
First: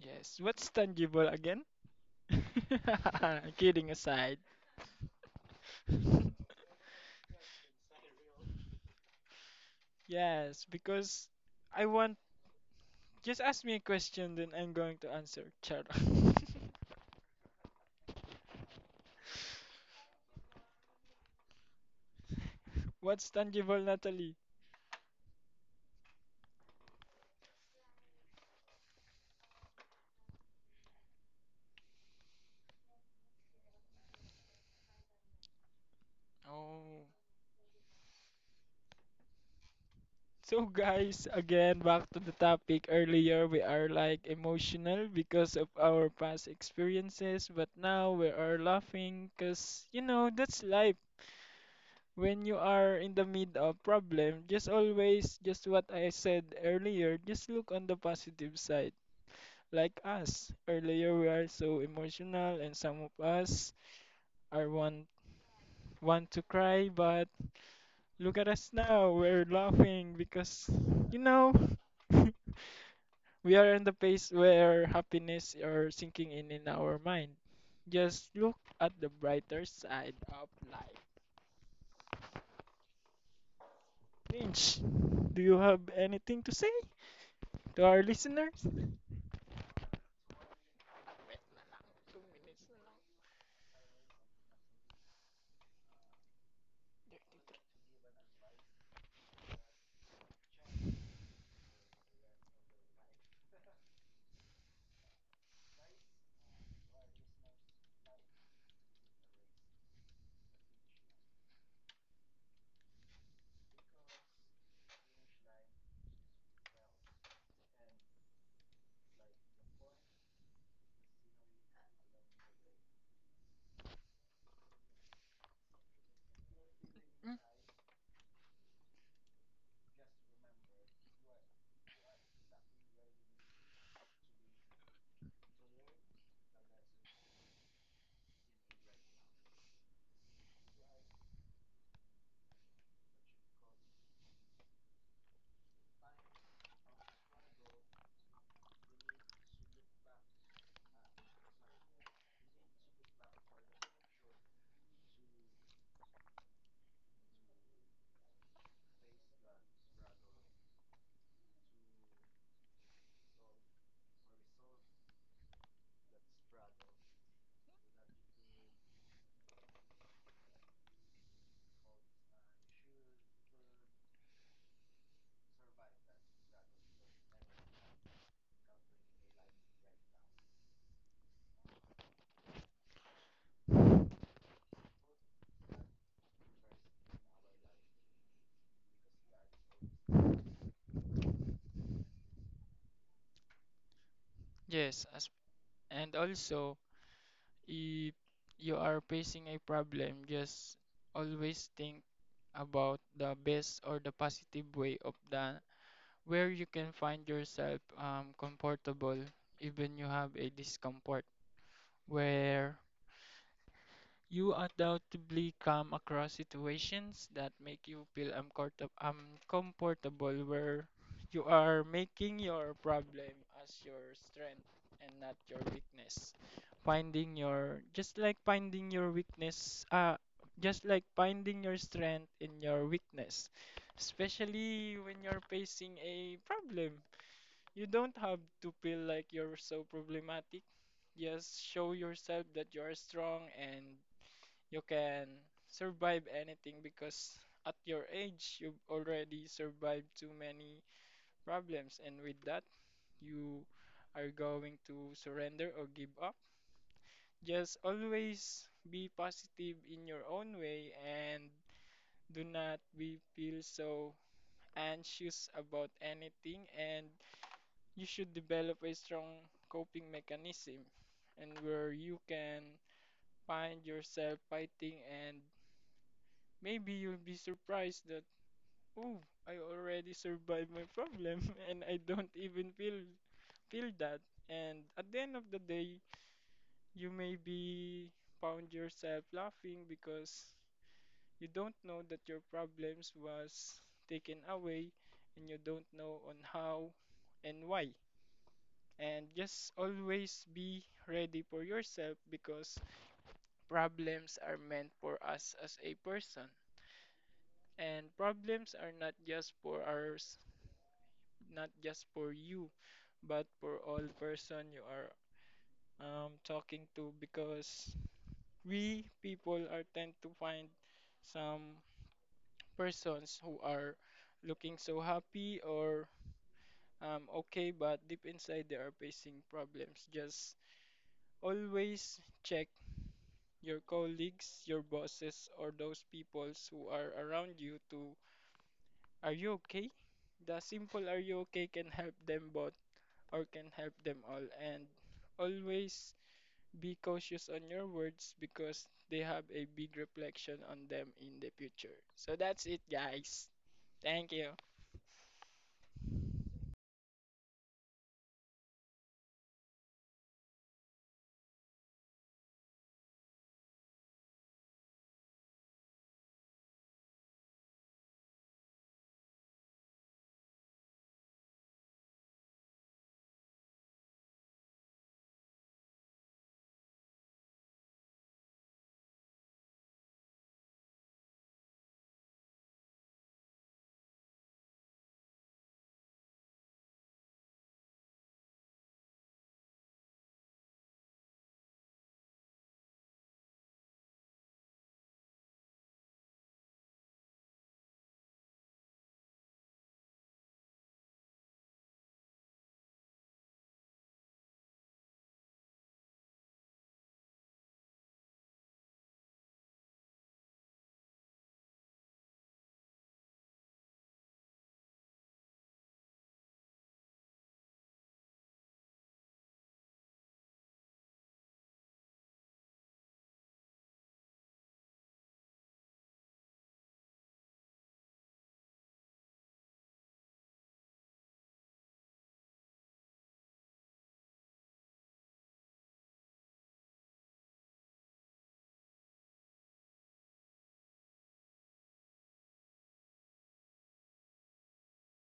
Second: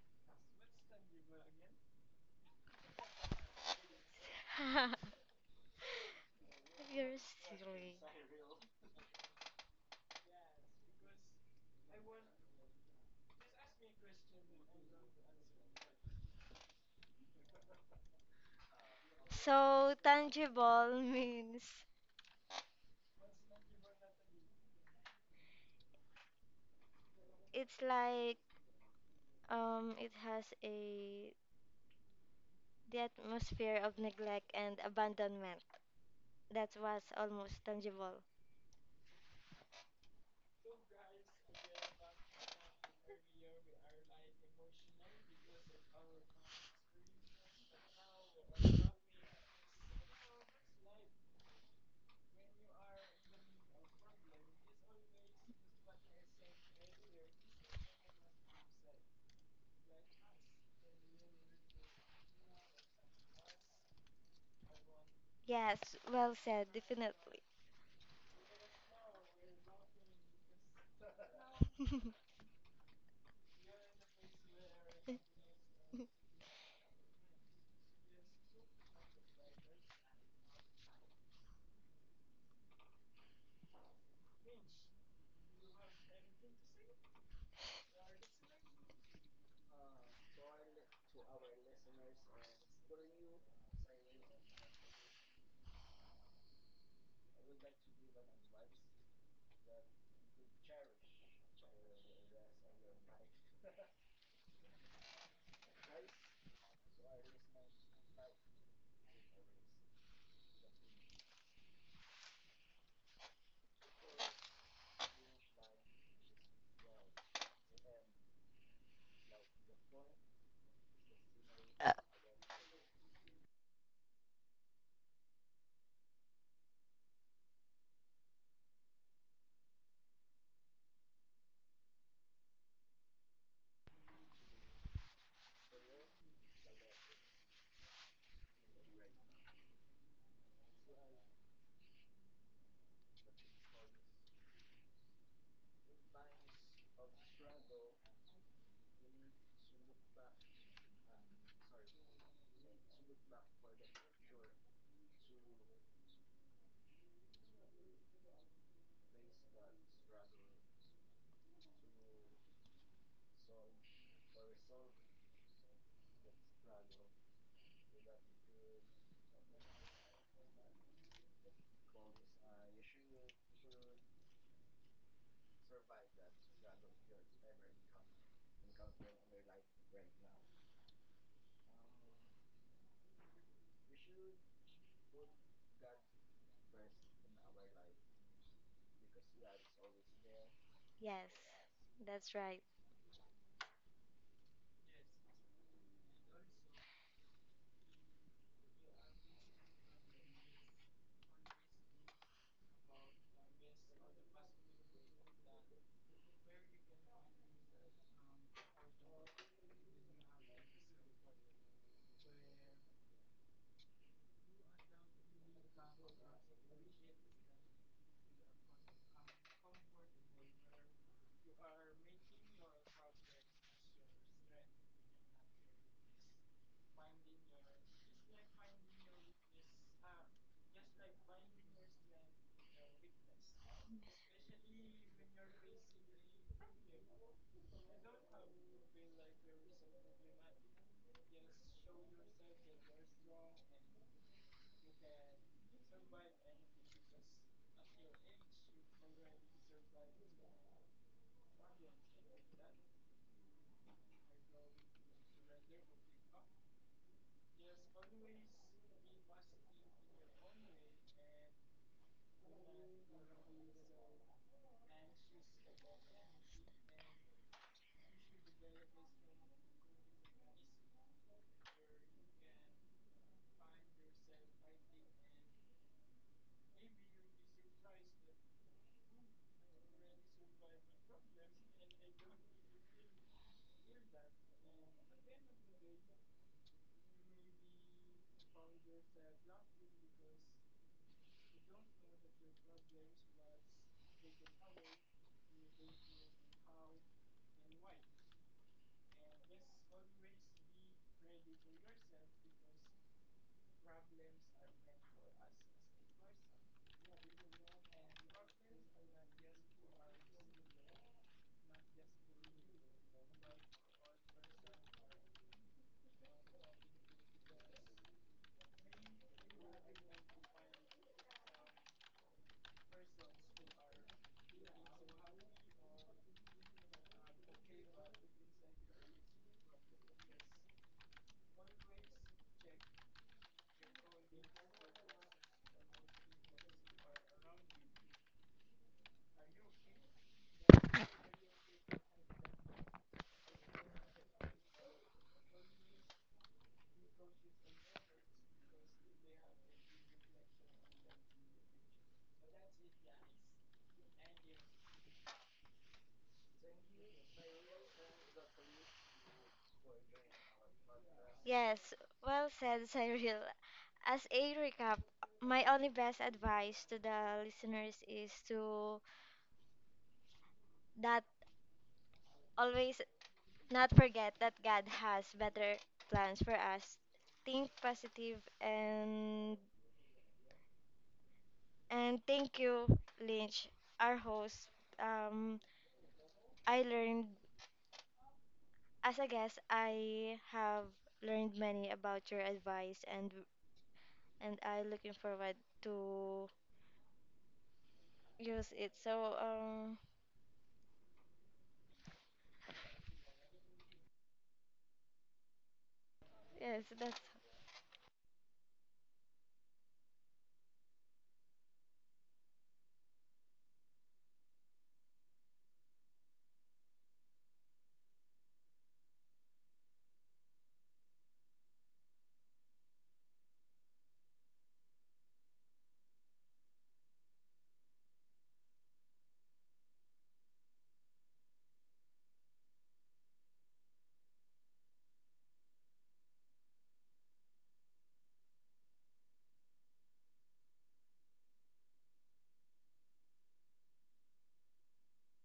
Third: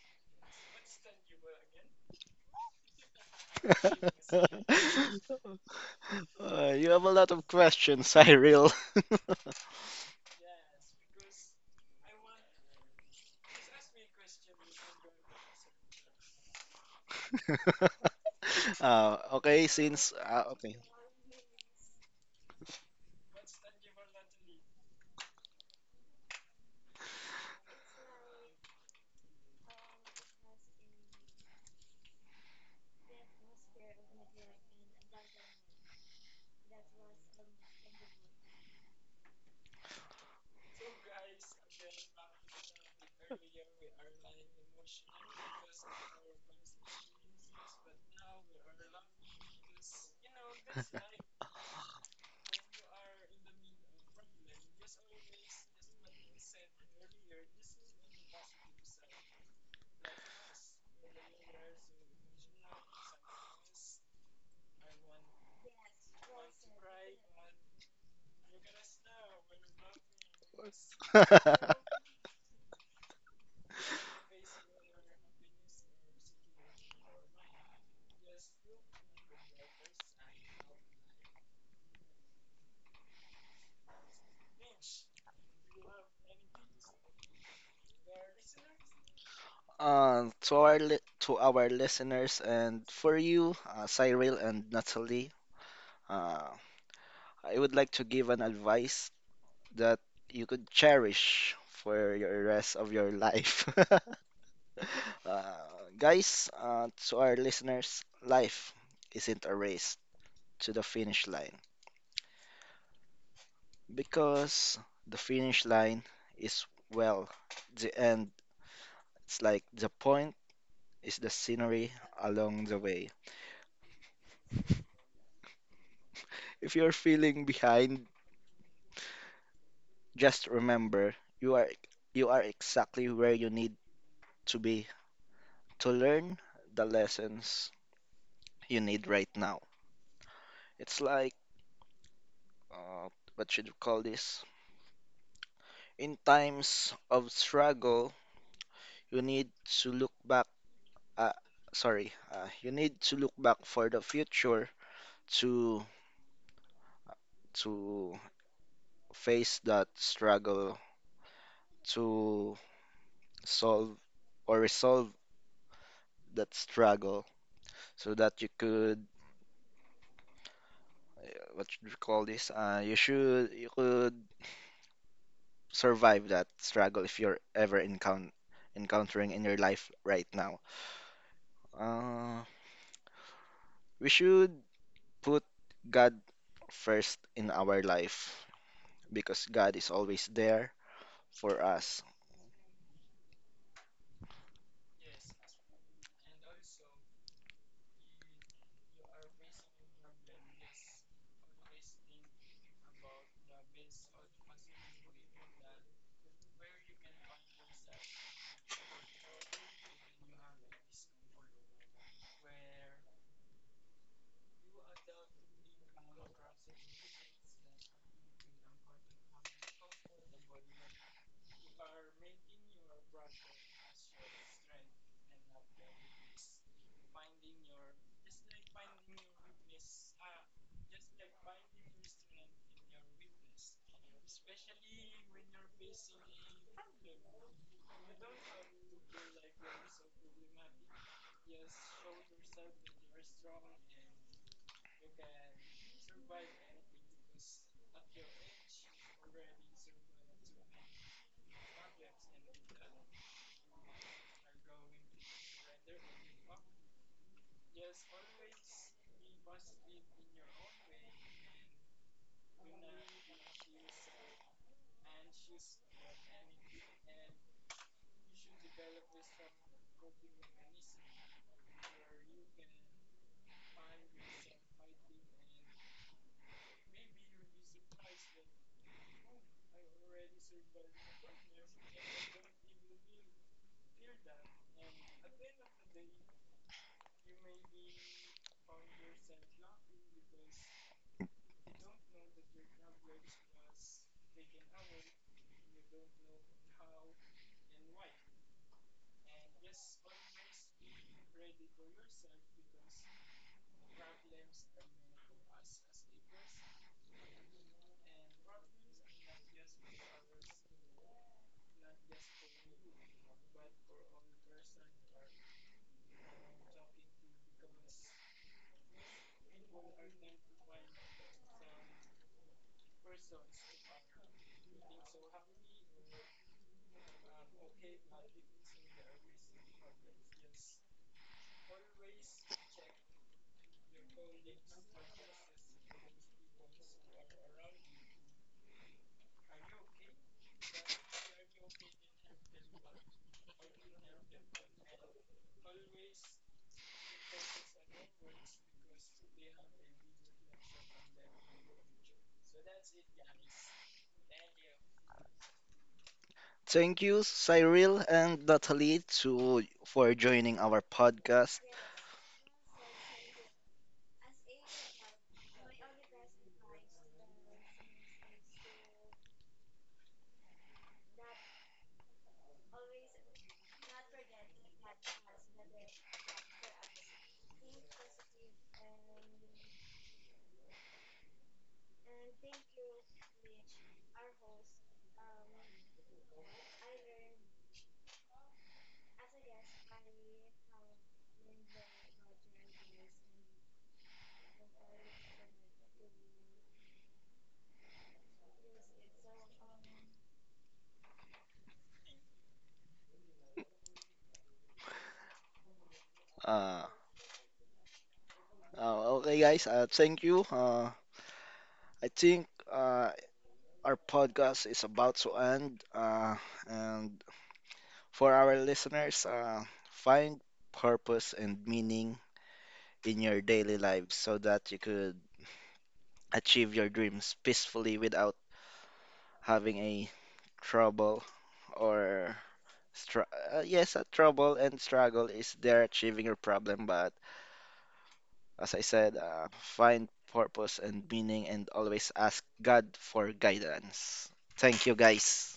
B: Yes. What's tangible again? (laughs) Kidding aside.
C: (laughs)
A: (laughs)
B: (laughs)
A: You have a
C: You're
A: lot of
C: silly.
A: questions, Cyril.
B: Yes, because I want just ask me a question then I'm going to answer. Charot. (laughs)
A: (laughs) uh, okay,
C: So
A: since uh,
C: tangible (laughs) means
B: What's tangible, Natalie?
C: it's like it has a the atmosphere of neglect and abandonment that was
B: Oh.
C: almost tangible.
B: So guys, again back to the topic earlier, we are like emotional because of our past experiences, but now we are laughing cuz you know that's life. When you are in the mid of problem, just always, just what I said earlier, just look on the positive side. Like us, earlier we are so emotional and some of us are want
C: Yes, well
B: want to
C: said,
B: cry, but
C: definitely.
B: look at us now, we're laughing because you
A: okay,
B: know
A: (laughs)
C: (laughs)
B: (laughs) we are in the place where happiness are sinking in our mind. Just look at the brighter side of life. Finch, do you have anything to say to our listeners?
A: To our li to our listeners and for you, Cyril and Natalie, uh, I would like to give an advice that you could cherish for your rest of your life. (laughs) Uh, guys, to our listeners, life isn't a race to the finish line because the finish line is, well, the end. It's like the point is the scenery along the way. If you're feeling
B: Mm,
A: behind, just remember, you are you are exactly where you need to be to learn the lessons you need right now. It's like uh, what should you call this? In times of struggle, you need to look back. Uh, sorry, you need to look back for the future to to face that struggle to solve or resolve that struggle so that you could what you call this you should you could survive that struggle if you're ever encountering in your life right now. uh we should put God first in our life because God is always there
C: Yes,
A: for us.
C: that's right.
B: yes, as and also if you are facing a problem, just always think about the best or the positive way of the where you can find yourself comfortable even you have a discomfort where you undoubtedly come across situations that make you feel uncomfortable, where you are making your problem as your strength and not your weakness. Finding your just like finding your weakness, just like finding your strength in your weakness. Especially when you're facing a problem, you don't have to feel like you're so problematic. Just show yourself that you are strong and you can survive anything because at your age you've already survived too many problems, and with that you are going to surrender or give up. Just always be positive in your own way and do not be feel so anxious about anything, and you should develop a strong coping mechanism and where you can find yourself fighting, and maybe you'll be surprised that, oh, I already survived my problem (laughs) and I don't even feel that. And at the end of the day, you may be found yourself laughing because you don't know that your problems was taken away and you don't know on how and why. And just always be ready for yourself because problems are meant for us as a person. And problems are not just for ours, not just for you but for all person you are talking to because we people are tend to find some persons who are looking so happy or okay but deep inside they are facing problems. Just always check your colleagues, your bosses, or those peoples who are around you to are you okay. The simple are you okay can help them both or can help them all. And always be cautious on your words because they have a big reflection on them in the future. So that's it, guys. Thank you.
A: Thank you, Cyril and Natalie, to for joining our podcast.
C: Yes, well said, Cyril. As a recap, my only best advice to the listeners is to that always not forget that God has better plans for us. Think positive and thank you, Lynch, our host. Um, I learned as a guest. I have learned many about your advice, and I looking forward to use it. So
A: uh,
C: yes, that's
A: okay guys, thank you. I think uh our podcast is about to end. And for our listeners, find purpose and meaning in your daily lives so that you could achieve your dreams peacefully without having a trouble or yes, a trouble and struggle is there achieving your problem. But as I said, find purpose and meaning and always ask God for guidance. Thank you, guys.